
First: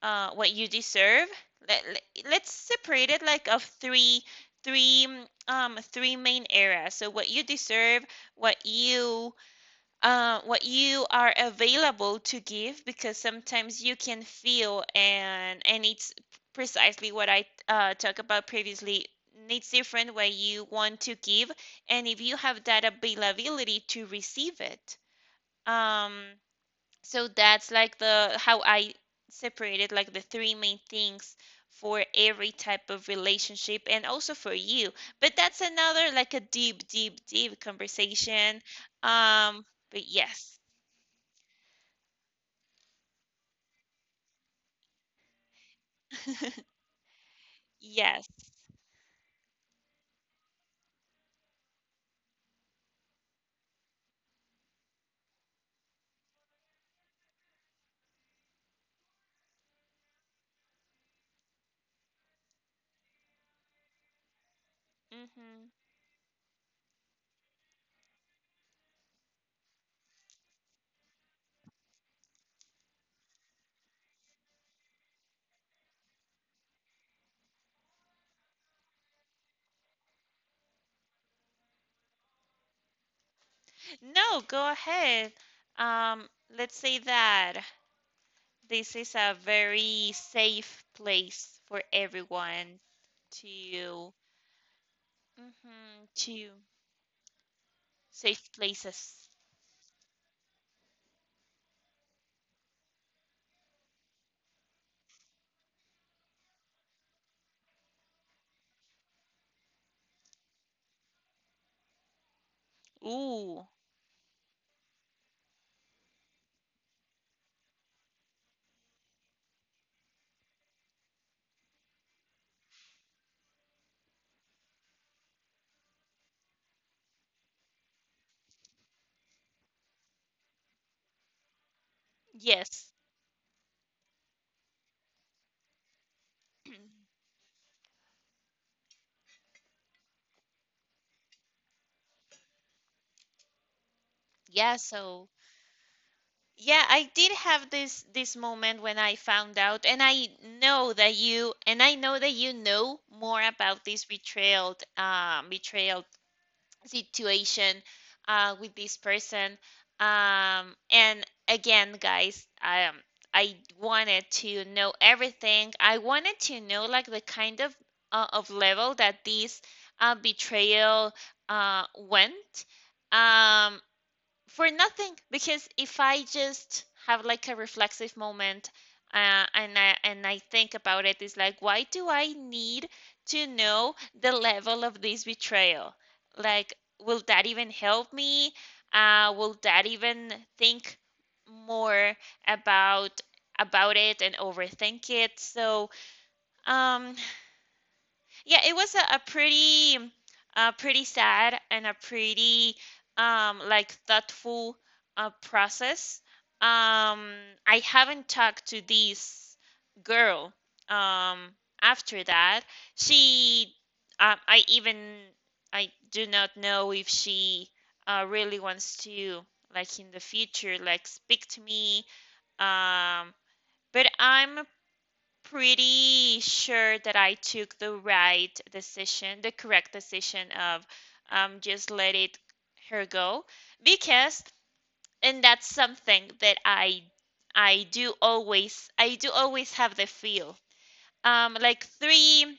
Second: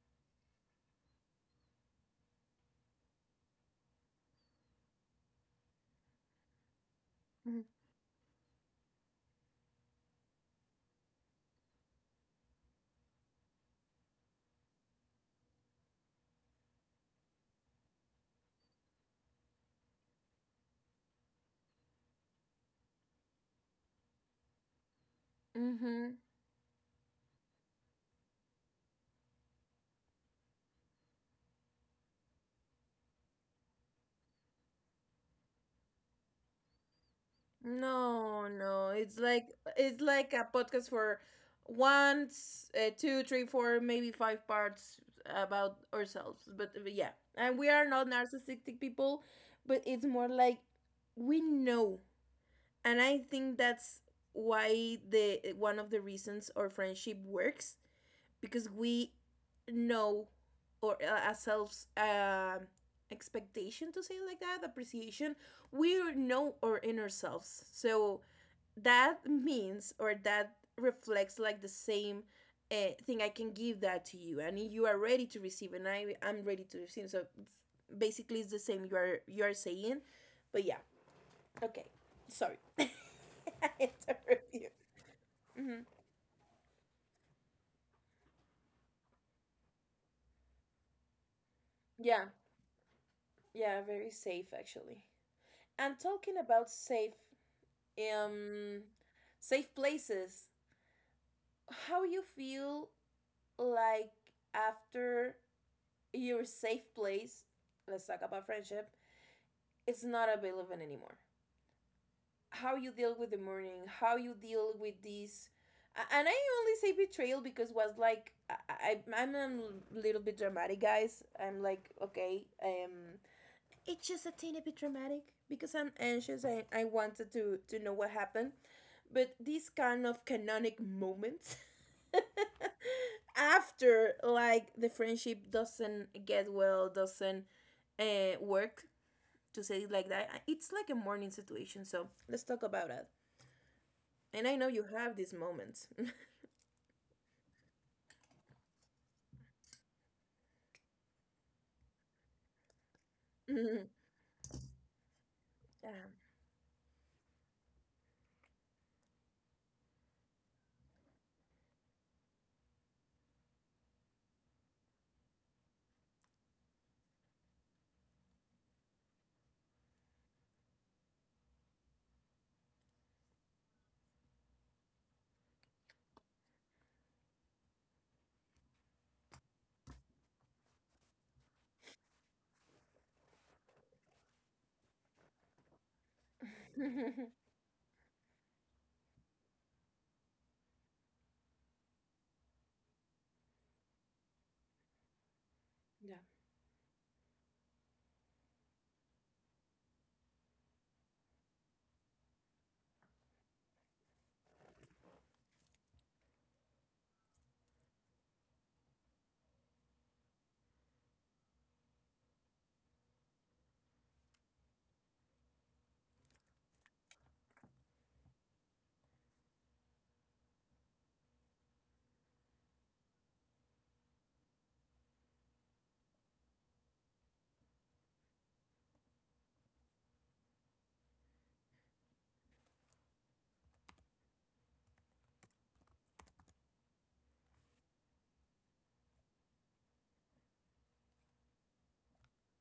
uh, what you deserve. Let, let- us separate it like of three, three, um, three main areas. So what you deserve, what you uh, what you are available to give, because sometimes you can feel, and and it's precisely what I uh, talked about previously. It's different when you want to give and if you have that availability to receive it. Um,
Hmm.
so that's like the how I separated like the three main things for every type of relationship, and also for you. But that's another like a deep, deep, deep
No,
conversation.
no. It's like
Um,
it's
but
like a
yes,
podcast for one, s- uh, two, three, four, maybe five parts about ourselves. But, uh, yeah, and we are not
yes.
narcissistic people, but it's more like we know, and I think that's why the one of the reasons our friendship works, because we know or uh, ourselves um expectation to say it like that, appreciation.
hmm
We know our inner selves, so that means or that reflects like the same uh, thing I can give that to you, and you are ready to receive, and I I'm ready to receive. So basically, it's the same you are you are saying, but yeah, okay, sorry, I
No,
interrupt you.
go ahead.
Mhm.
Um, let's say that this is a very safe place for
Yeah,
everyone
yeah, very
to,
safe actually. And
hmm
talking
to
about safe,
safe
um,
places.
safe places, how you feel like after your safe place? Let's talk about friendship. It's not available anymore. How you deal with the
Ooh,
mourning, how you deal with this. And I only say betrayal because was like I, I I'm a little bit dramatic, guys. I'm like okay, um, it's just a teeny bit dramatic because I'm anxious. I, I wanted to to know what happened, but these kind of canonic moments
yes.
after like the friendship doesn't get well, doesn't uh, work to say it like that. It's like a morning situation, so let's talk about it. And I know
yeah
you have
so
these moments.
yeah i did have this this moment when I found out, and I know that you, and I know that you know more about
Damn.
this betrayal um betrayal situation uh with this person. Um and again, guys, um I wanted to know everything. I wanted to know like the kind of uh, of level that this uh, betrayal uh went, um for nothing, because if I just have like a reflexive moment, uh, and i and I think about it, it's like, why do I need to know the level of this betrayal? Like, will that even help me, uh, will that even think more about about it and overthink it? so
Yeah.
um yeah, it was a, a pretty, uh, pretty sad and a pretty, um, like thoughtful, uh, process. Um, I haven't talked to this girl, um, after that. She, um, I even, I do not know if she, uh, really wants to, like in the future, like speak to me. Um, but I'm pretty sure that I took the right decision, the correct decision of um, just let it her go, because and that's something that I I do always, I do always have the feel. Um, like three,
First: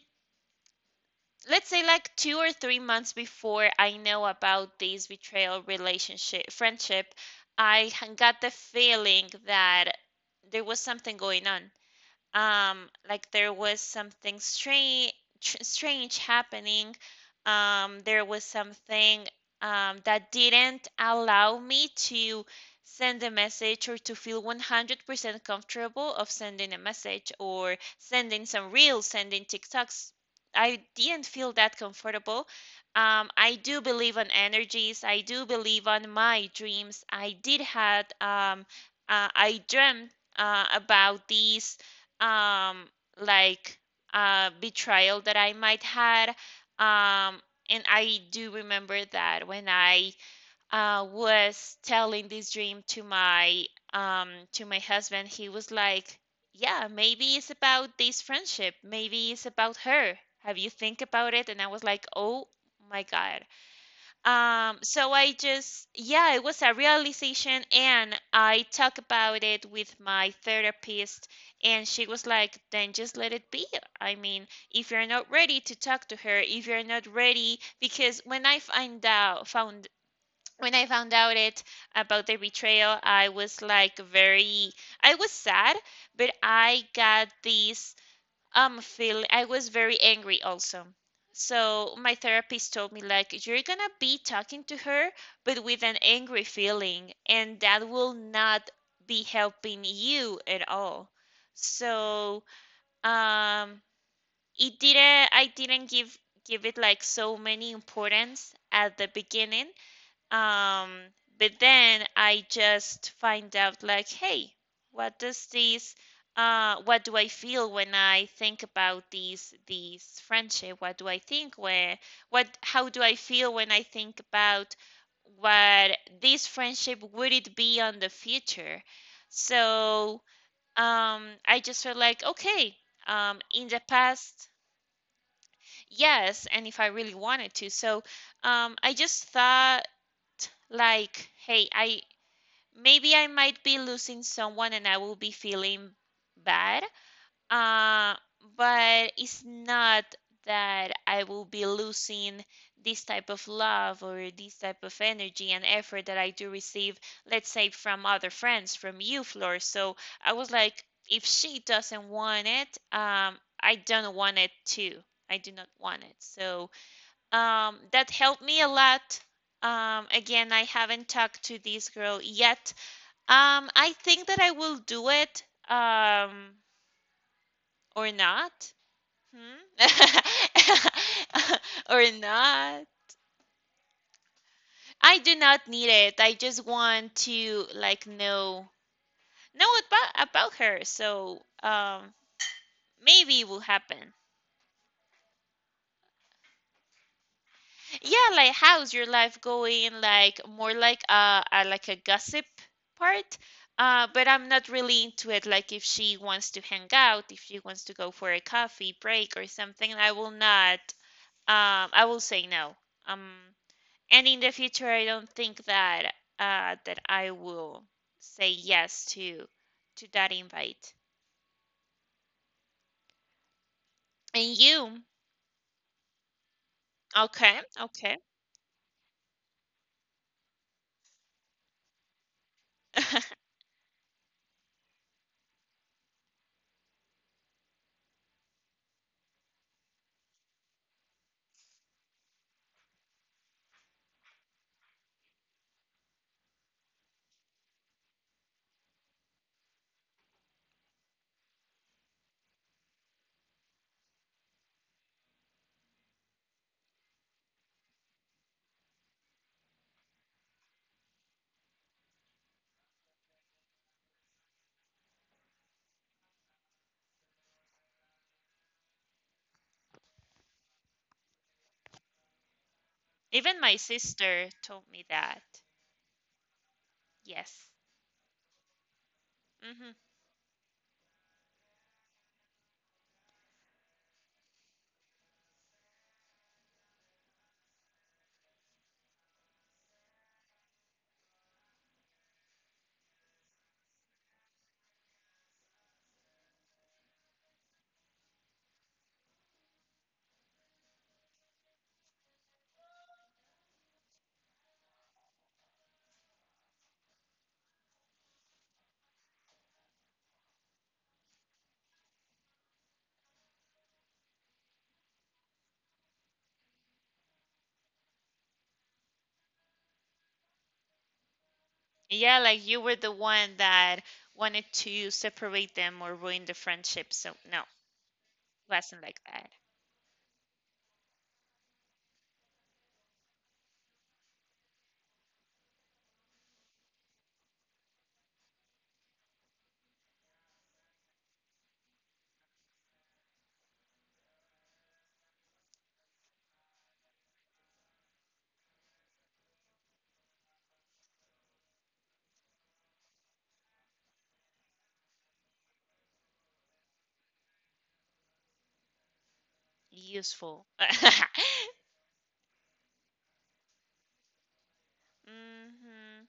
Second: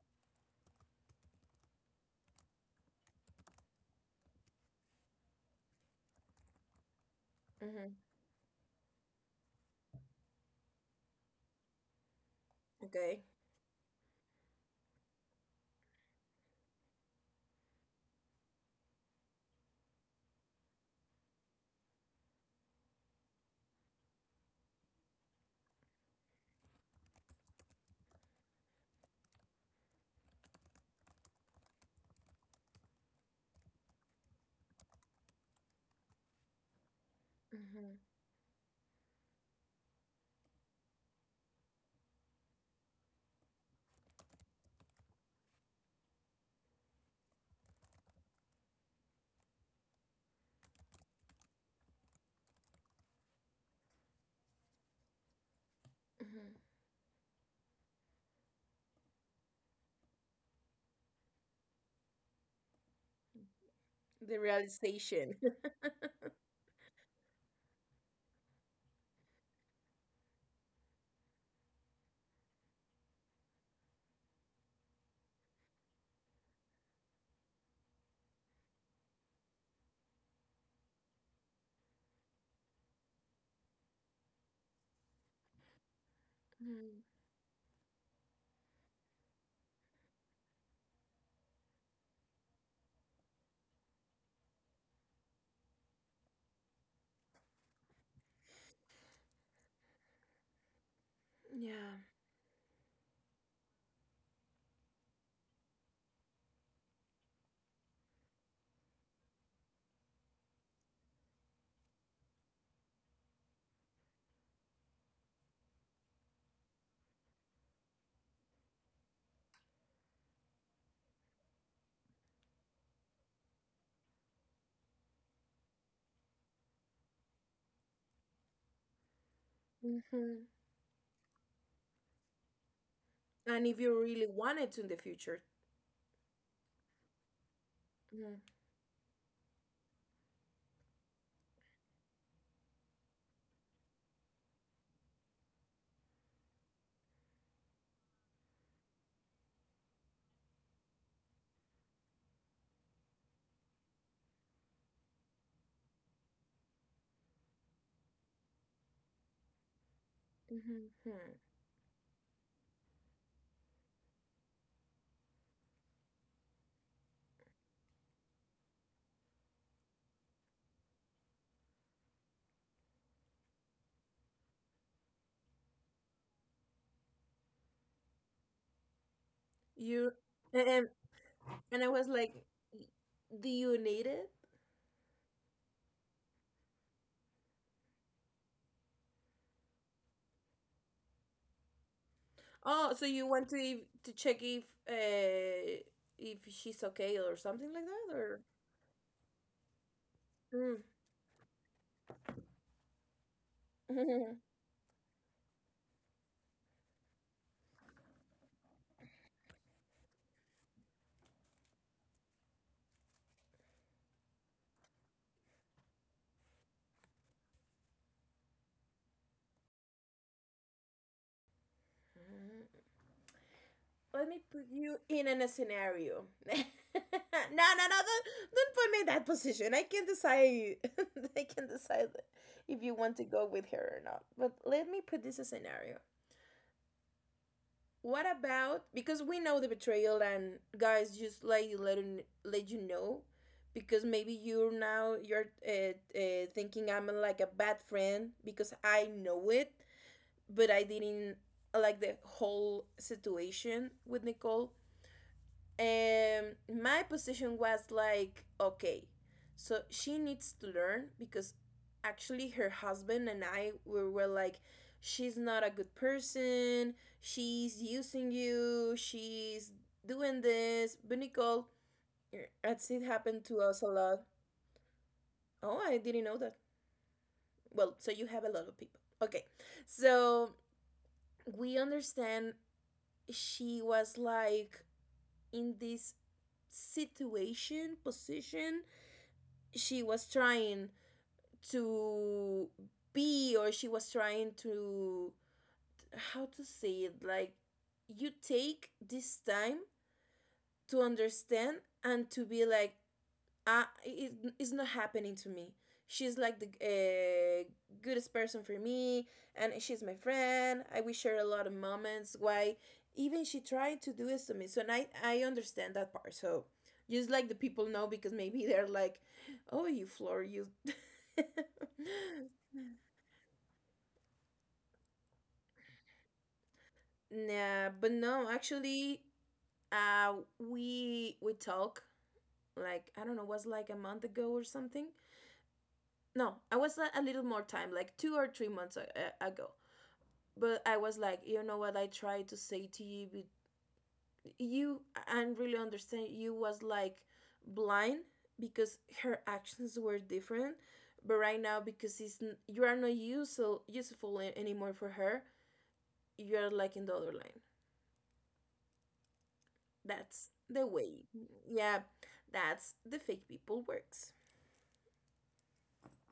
let's say like two or three months before I know about this betrayal relationship friendship, I
Mhm.
h- got the feeling that there was something going on, um
Okay.
like there was something strange, strange happening, um there was something um that didn't allow me to send a message or to feel one hundred percent comfortable of sending a message or sending some reels, sending TikToks. I didn't feel that comfortable. um I do believe on energies, I do believe on my dreams. I did
Mhm.
had um uh, I dreamt uh, about these um, like uh, betrayal that I might had. Um, and I do remember that when I uh, was telling this dream to my um, to my husband, he was like,
Mhm.
"Yeah, maybe it's about this friendship. Maybe it's about her. Have you think about it?" And I was like, "Oh my God."
The
Um, so I
realization.
just, yeah, it was a realization, and I talked about it with my therapist, and she was like, then just let it be. I mean, if you're not ready to talk to her, if you're not ready, because when I find out, found, when I found out it about the betrayal, I was like very, I was sad, but I
Mm,
got this um, Phil, I was very angry also. So my therapist told me like you're gonna be talking to her, but with an angry feeling, and that will not be helping you at all.
yeah.
So um, it didn't. I didn't give give it like so many importance at the beginning, um, but then I just find out like, hey, what does this uh what do I feel when I think about these these friendship? What do I think where what how do I feel when I think about what this friendship would it be on the future? So
Hmm.
um I just felt like, okay, um in
And
the
if you really
past,
wanted to in the future,
yes, and if I really wanted to. So um I just thought like, hey, I maybe I might be losing someone, and I will be feeling bad. Uh, but it's not that I will be losing this type of love or this type of energy and effort that I do receive, let's say from other friends, from you, Flor. So I was like, if
mm-hmm.
she doesn't want it, um, I don't want it too. I do not want it. So um, that helped me a lot. Um, again, I haven't talked to this girl yet. Um, I think that I will do it, um, or not. Hmm?
You and and I
Or
was like,
not.
do you need it?
I do not need it. I just want to like know know about about her. So um,
Oh, so you
maybe it
want to
will
e,
happen.
to check if uh if she's okay or something like that,
Yeah,
or
like how's your life going? Like more
Mm.
like a, a like a gossip part. Uh, but I'm not really into it. Like if she wants to hang out, if she wants to go for a coffee break or something, I will not. Um, I will say no. Um, and in the future, I don't think that uh that I will say yes to to that invite.
Let me
And
put you
you?
in an- a scenario. No,
Okay,
no, no!
okay.
Don't, don't put me in that position. I can decide. I can decide if you want to go with her or not. But let me put this a scenario. What about, because we know the betrayal, and guys just like let let you know, because maybe you're now you're uh, uh, thinking I'm like a bad friend because I know it, but I didn't like the whole situation with Nicole. And my position was like, okay, so she needs to learn, because actually her husband and I we were like, she's not a good person, she's using you, she's doing this. But Nicole, as it happened
Even
to
my
us a lot.
sister told me that.
Oh, I didn't know that.
Yes.
Well, so you have a lot of people. Okay,
Mm-hmm.
so we understand she was like in this situation, position. She was trying to be, or she was trying to, how to say it, like you take this time to understand and to be like, uh, it, it's not happening to me. She's like the uh, goodest person for me, and she's my friend. I wish her a lot of moments. Why? Even she tried to do this to me. So, and I, I understand that part. So, just like the people know, because maybe they're like, oh, you floor, you.
Yeah, like you were the one that wanted to separate them or ruin the friendship. So, no,
Nah, but no,
wasn't like
actually,
that.
uh, we we talk like I don't know, was like a month ago or something. No I was a little more time, like two or three months uh, uh, ago. But I was like, you know what, I tried to say to you, but you, I really understand you was like blind because her actions were different, but right now, because it's, you are not useful useful anymore for her. You are like in the other line. That's
Useful.
the way. Yeah, that's the fake people works.
hmm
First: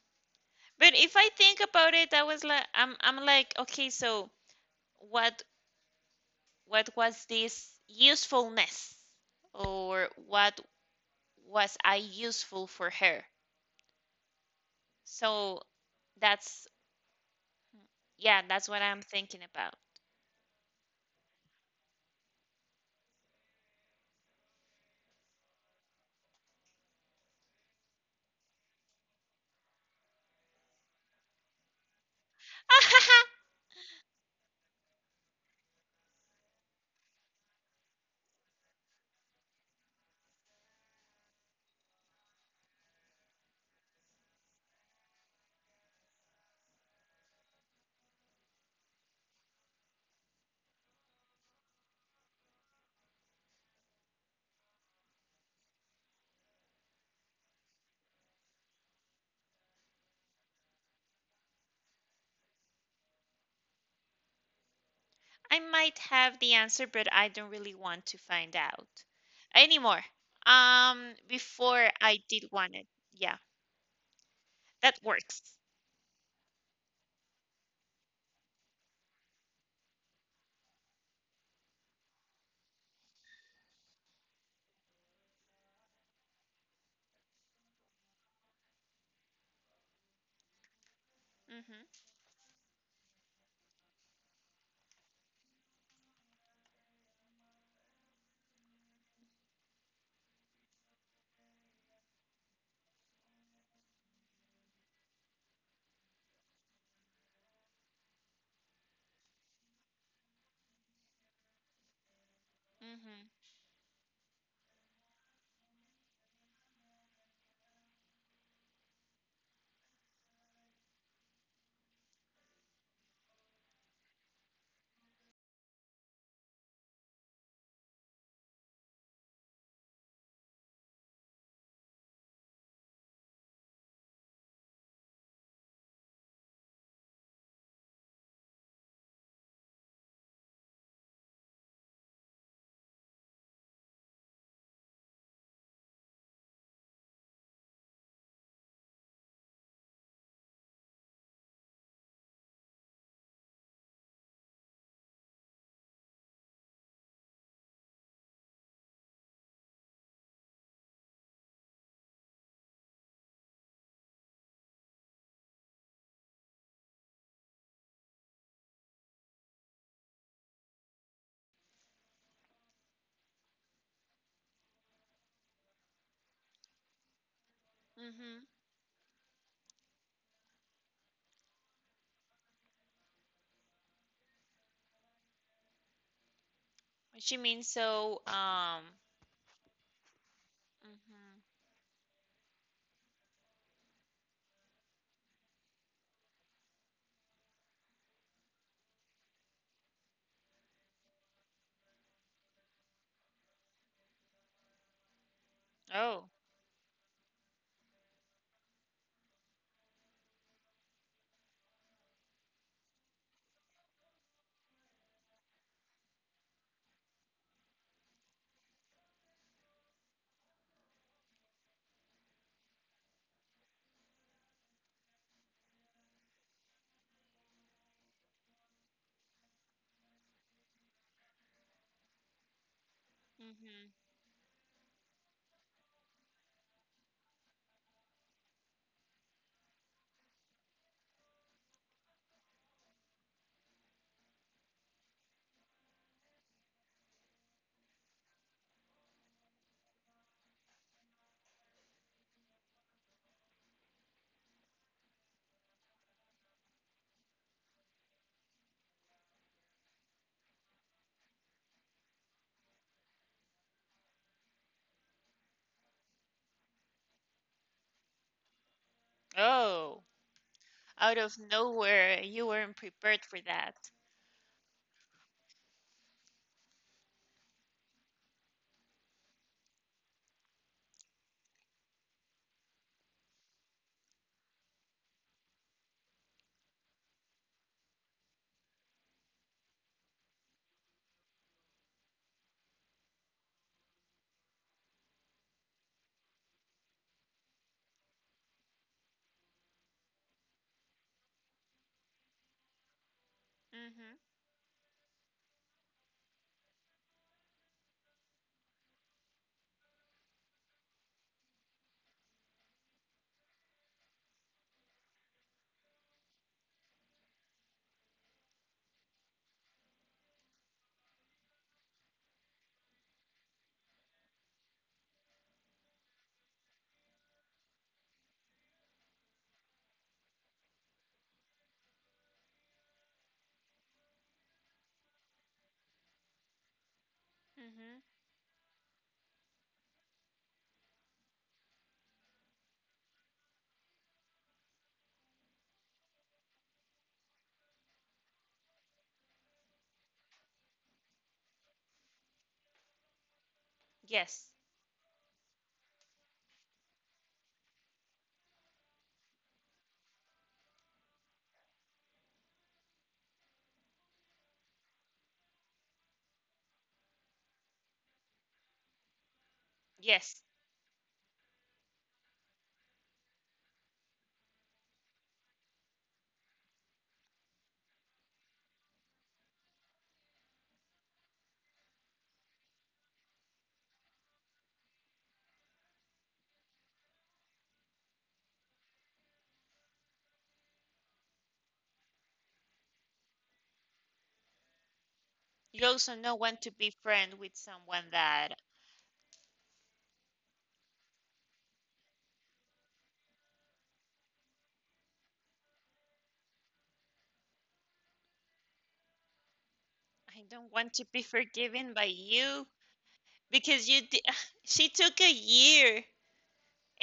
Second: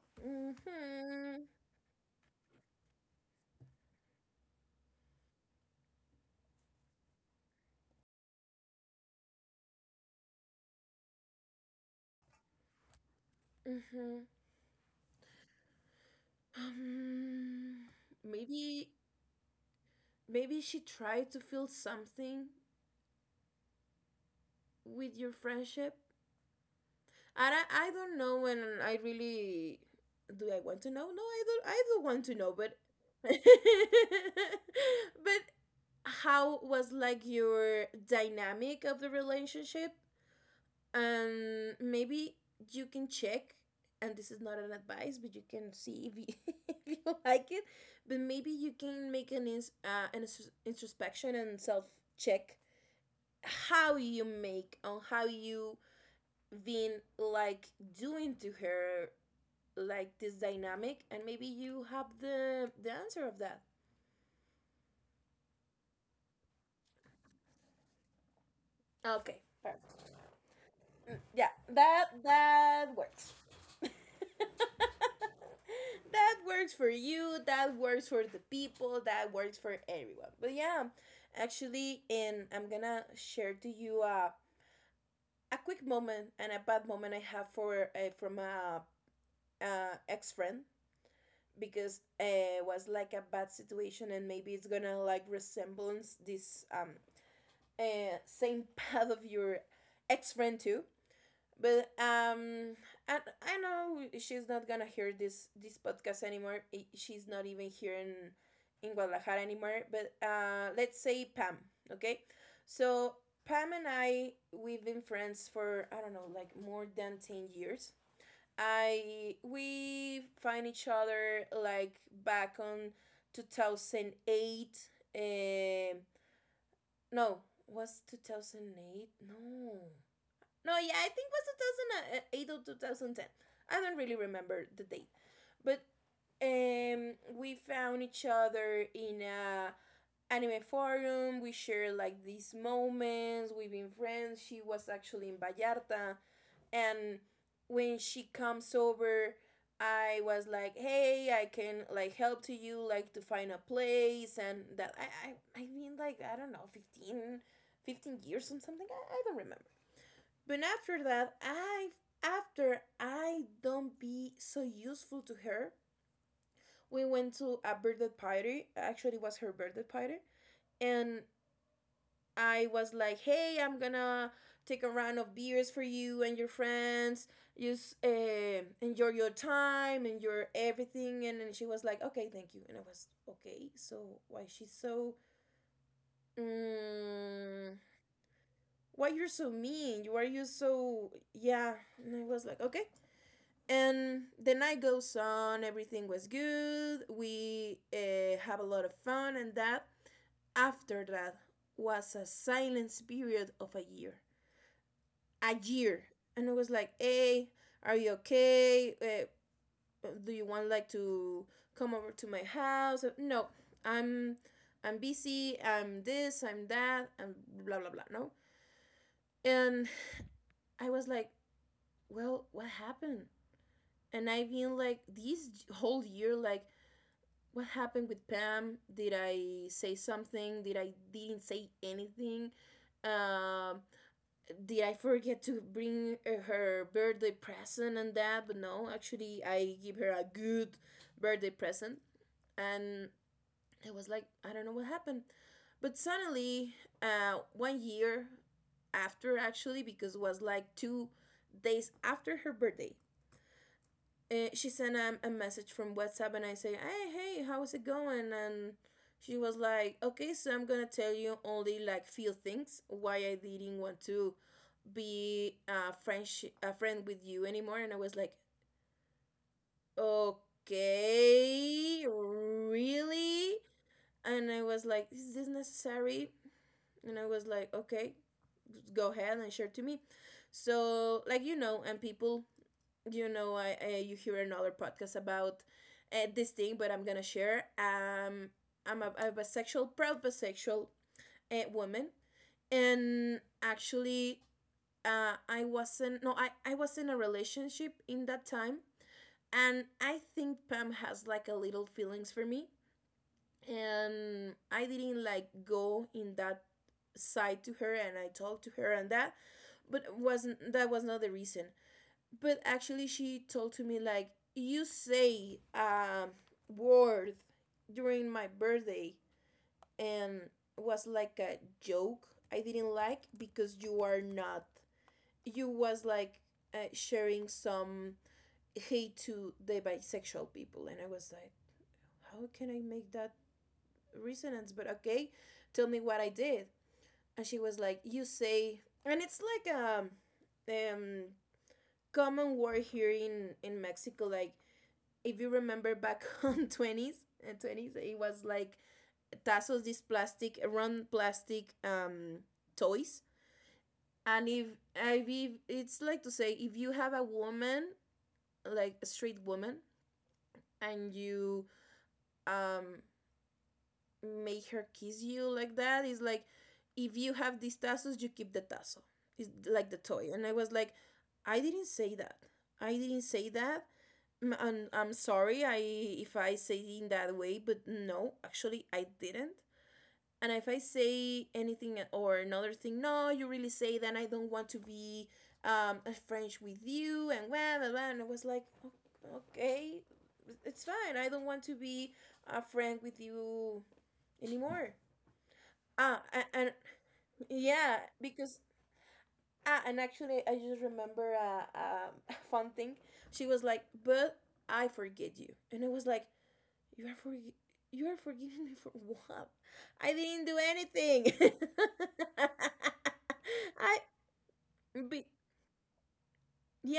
But if I
Mm-hmm.
think about it, I was like, I'm, I'm like, okay, so what, what was this usefulness, or what was I useful for her?
Mm-hmm.
So that's,
Um,
yeah, that's what
maybe
I'm thinking about.
maybe she tried to feel something with your friendship. And I, I don't know, and I really do I want to know? No, I don't, I don't want to know, but but how was like your dynamic of the relationship? And maybe you can check, and this is not an advice, but you can see if you, if you like it. But maybe you can make an, ins- uh, an ins- introspection and self check, how you make on how you been like doing to her, like this dynamic, and maybe you have the the answer of that.
I might have the answer, but I don't really want to find out
Okay, perfect.
anymore. Um,
Mm, yeah,
before
that
I did want it.
that works
Yeah,
that
that works.
works for you, that works for the people, that works for everyone. But yeah, actually, and I'm gonna share to you a, a quick moment and a bad moment I have for uh, from a, uh ex-friend, because
Mm-hmm.
it uh, was like a bad situation, and maybe it's gonna like resemblance this um uh, same path of your ex friend too. But um, and I know she's not gonna hear this this podcast anymore. She's not even here in in Guadalajara anymore. But uh, let's say Pam, okay? So
Mm-hmm.
Pam and I we've been friends for I don't know like more than ten years. I we find each other like back on twenty oh eight. eh, no, was twenty oh eight? No. No, yeah, I think it was twenty oh eight or twenty ten. I don't really remember the date. But um we found each other in a anime forum. We shared like these moments, we've been friends. She was actually in Vallarta, and when she comes over, I was like, hey, I can like help to you like to find a place and that. i i, I mean like I don't know, fifteen fifteen years or something. I, I don't remember, but after that I after I don't be so useful to her, we went to a birthday party, actually it was her birthday party, and I was like, hey, I'm gonna take a round of beers for you and your friends. Just
Mm-hmm.
uh, enjoy your time and your everything. And, and she was like, okay, thank you. And I was, okay, so why she's so.
She means
Um,
so. Um.
why you're so mean? Why are you so.
Mm-hmm.
Yeah. And I was like, okay. And the night goes on, everything was good. We uh, have a lot of fun and that. After that was a silence period of a year, a year,
Oh.
and I was like, "Hey, are you okay? Uh, do you want like to come over to my house?" No, I'm I'm busy. I'm this. I'm that. And blah blah blah. No, and I was like, "Well, what happened?" And I've been like this whole year, like, what happened with Pam? Did I say something? Did I didn't say anything? Um,
Mm-hmm.
did I forget to bring uh, her birthday present and that? But no, actually, I give her a good birthday present. And it was like, I don't know what happened. But suddenly, uh, one year after, actually, because it was like two days after her birthday, uh, she sent um, a message from WhatsApp, and I say, "Hey, hey, how's it going?" And she was like, "Okay, so I'm gonna tell you only like few things why I didn't want to be a French a friend with you anymore." And I was like,
Oh. Out of
"Okay,
nowhere, you weren't prepared for
really?
that.
And I was like, "Is this necessary?" And I was like, "Okay, go ahead and share to me." So, like you know, and people you know, I, I you hear another podcast about uh, this thing, but I'm gonna share. Um, I'm a, I'm a bisexual, proud bisexual uh, woman, and actually, uh, I wasn't. No, I I was in a relationship in that time, and I think Pam has like a little feelings for me,
Mm-hmm.
and I didn't like go in that side to her, and I talked to her and that, but it wasn't that was not the reason but actually she told to me like you say um word during my birthday and was like a joke I didn't like because you are not you was like uh, sharing some hate to the bisexual people. And I was like, how can I make that resonance? But okay, tell me what I did. And she was like,
Mm-hmm.
you say, and it's like um um common word here in in Mexico. Like, if you remember back on twenties and twenties, it was like tassos, these plastic round plastic um toys.
Yes.
And if I be it's like to say, if you have a woman, like a straight woman, and you um make her kiss you like that. It's like if you have these tassels, you keep the tassel. It's like the toy.
Yes.
And I was like, I didn't say that. I didn't say that. M- And I'm sorry I if I say it in that way, but no, actually I didn't. And if I say anything or another thing, no, you really say that I don't want to be um a French with you and blah blah blah. And I was like, "O- Okay, it's fine. I don't want to be a friend with you anymore.
You also
Ah,
know
and,
when to
and
be friend with
yeah,
someone that
because ah, and actually, I just remember a, a fun thing. She was like, "But I forget you," and I was like, "You are forg You are forgiving me for what? I
I
didn't do
don't want to be
anything."
forgiven by you. Because you
I,
di- she took
be,
a year,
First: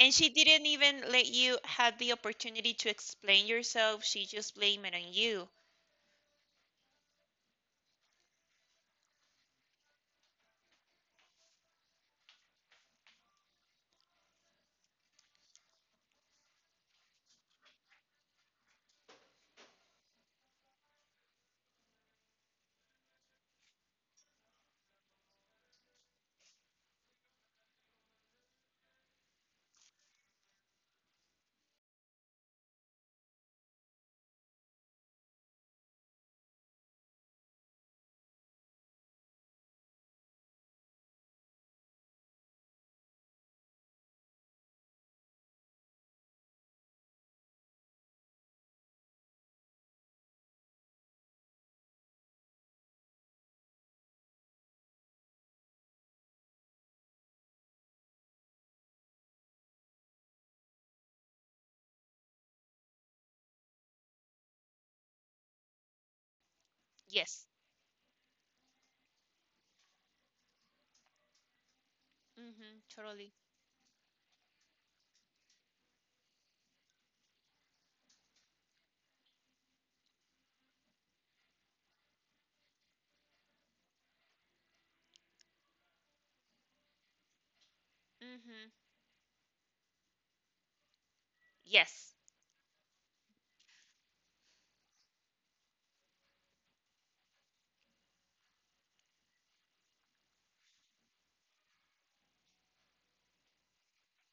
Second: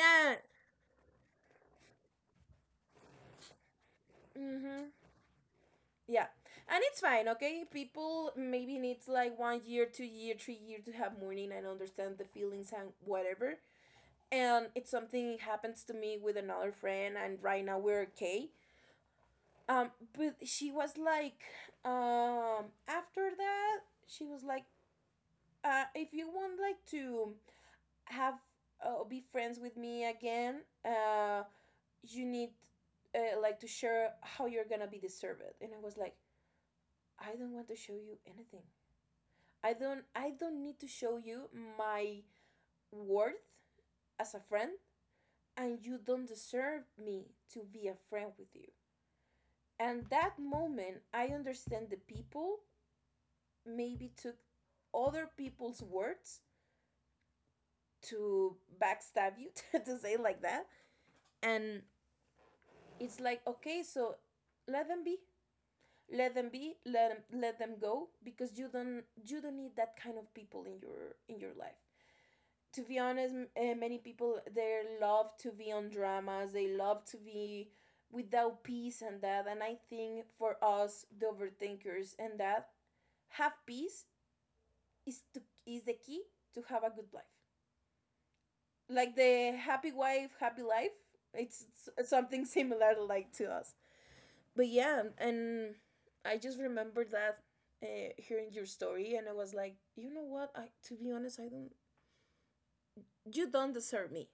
and she didn't even let you have the opportunity to explain yourself. She just blamed it
mm-hmm.
on you.
Yeah, and it's fine, okay. People maybe needs like one year, two year, three year to have mourning and understand the feelings and whatever. And it's something happens to me with another friend and right now we're okay. um but she was like, um after that, she was like, uh if you want like to have uh, be friends with me again, uh you need uh, like to share how you're gonna be deserved. And I was like, I don't want to show you anything. i don't I don't need to show you my worth as a friend, and you don't deserve me to be a friend with you. And that moment, I understand the people maybe took other people's words to backstab you, to say it like that. And it's like, okay, so let them be. Let them be, let them,
Yes.
let them go because you don't you don't need that kind of people in your in your life.
Mm-hmm.
To be honest,
Totally.
uh, many people they love to be on dramas. They love to be without peace and that. And I think for us, the overthinkers and that, have peace is to is the key to have a good life.
Mm-hmm
Like the happy wife, happy life. It's s-
yes
something similar like to us. But yeah, and I just remember that uh, hearing your story, and I was like, you know what? I To be honest, I don't. You don't deserve me.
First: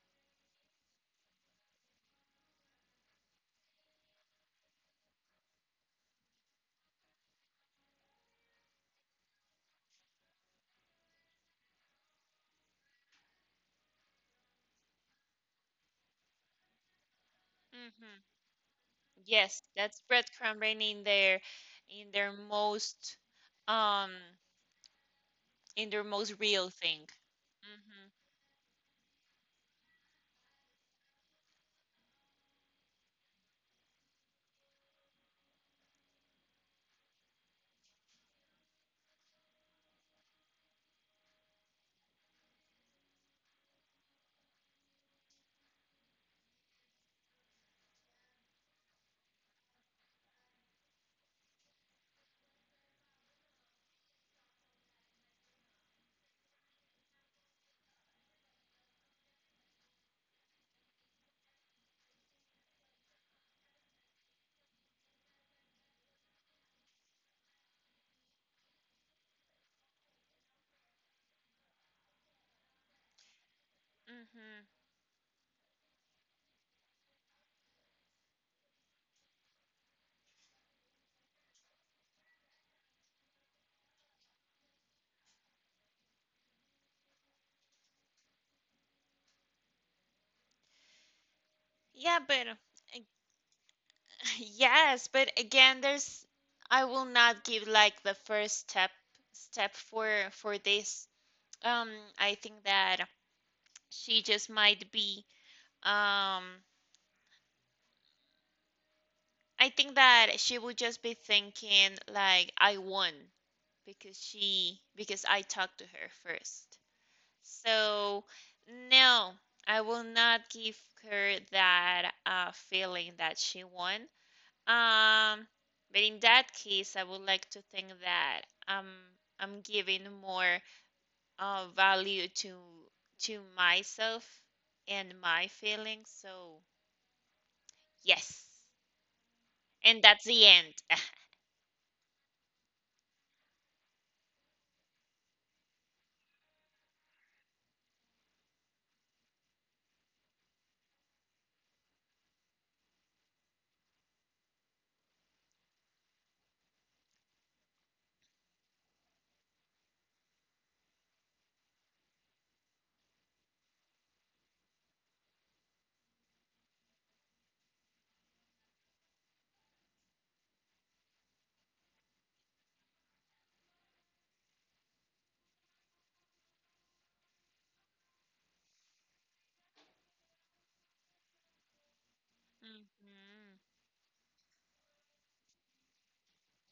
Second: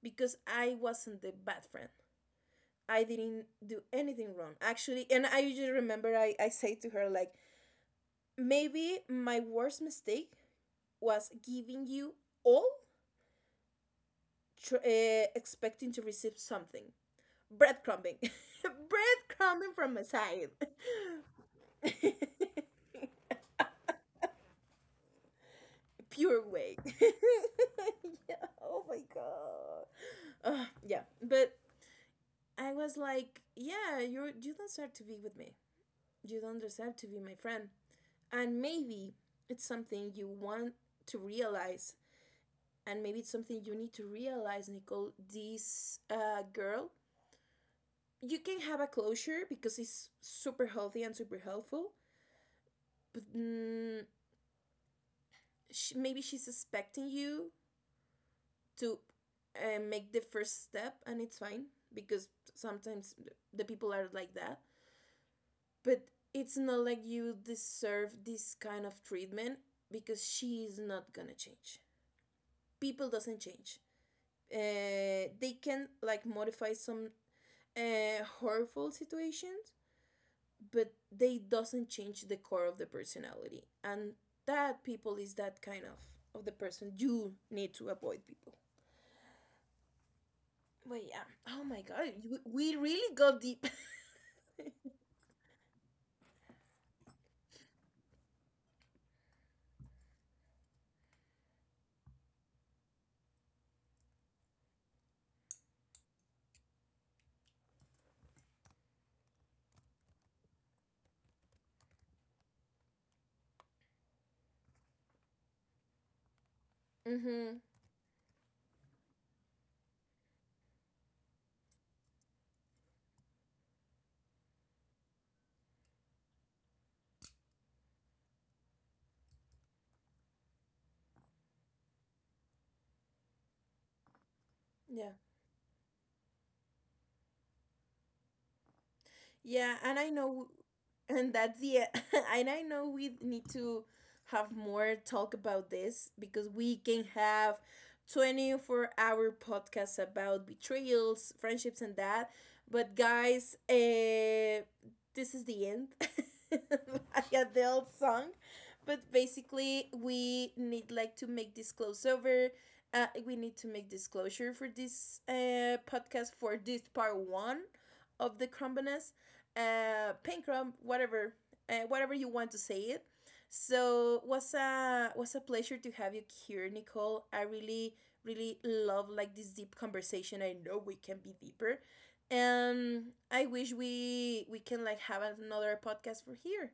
Because I wasn't the bad friend. I didn't do anything wrong, actually. And I usually remember I, I say to her, like, maybe my worst mistake was giving you all tr- uh, expecting to receive something, breadcrumbing.
mm-hmm. Yes,
Breadcrumbing from
that's
my side.
breadcrumbing in their, in their most, um in their most
Pure
real
way.
thing. Mm-hmm.
Yeah, oh my god. Ugh, yeah, but I was like, yeah, you you don't deserve to be with me, you don't deserve to be my friend. And maybe it's something you want to realize, and maybe it's something you need to realize, Nicole. This uh, girl, you can have a closure because it's super healthy and super helpful, but mm, she, maybe she's expecting you to uh, make the first step, and it's fine because sometimes the people are like that. But it's not like you deserve this kind of treatment because she is not gonna change. People doesn't change.
Mm-hmm.
uh, they can like modify some uh, horrible situations but they doesn't change the core of the personality. And that people is that kind of of the person you need to avoid people. But yeah, oh my god,
yeah but uh,
we- really
ag-
got deep.
yes, but again, there's I will not give like the first step, step for for this. Um, I think that she just might be, um, I think that she would just be thinking like I won, because she because I talked to her first.
Mm-hmm.
So no, I will not give her that uh, feeling that she won. Um, but in that case, I would like to think that um I'm giving more uh, value to to myself
Yeah.
and my feelings. So yes,
Yeah, and
and
I
that's the
know,
end.
and that's the, and I know we need to have more talk about this because we can have twenty-four hour podcasts about betrayals, friendships, and that. But guys, uh, this is the end. Like a the old song. But basically, we need like to make this crossover. Uh, we need to make disclosure for this uh, podcast for this part one of the crumbiness, uh, Pankrum, whatever, uh, whatever you want to say it. So was a was a pleasure to have you here, Nicole. I really really love like this deep conversation. I know we can be deeper, and I
Mhm.
wish we we can like have another podcast for here.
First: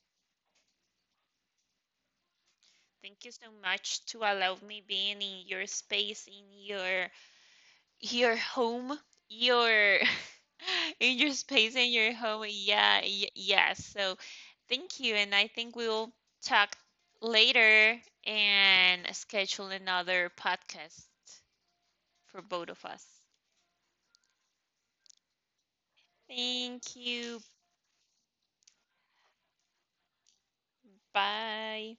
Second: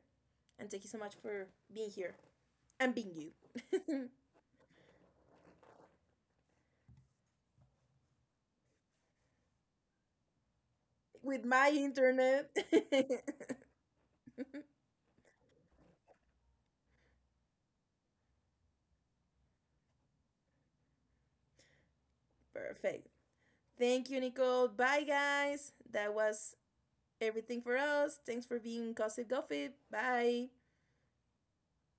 And thank you so much for being here and being
Thank
you
you so much to allow me being in your space, in your your home, your in your
with my
space, in your home.
internet.
Yeah, y yeah. So thank you, and I think we'll talk later and schedule another podcast for both of us.
Perfect. Thank you, Nicole. Bye, guys. That was
Thank you.
everything for us. Thanks for being Gossip Gossip. Bye.
Bye.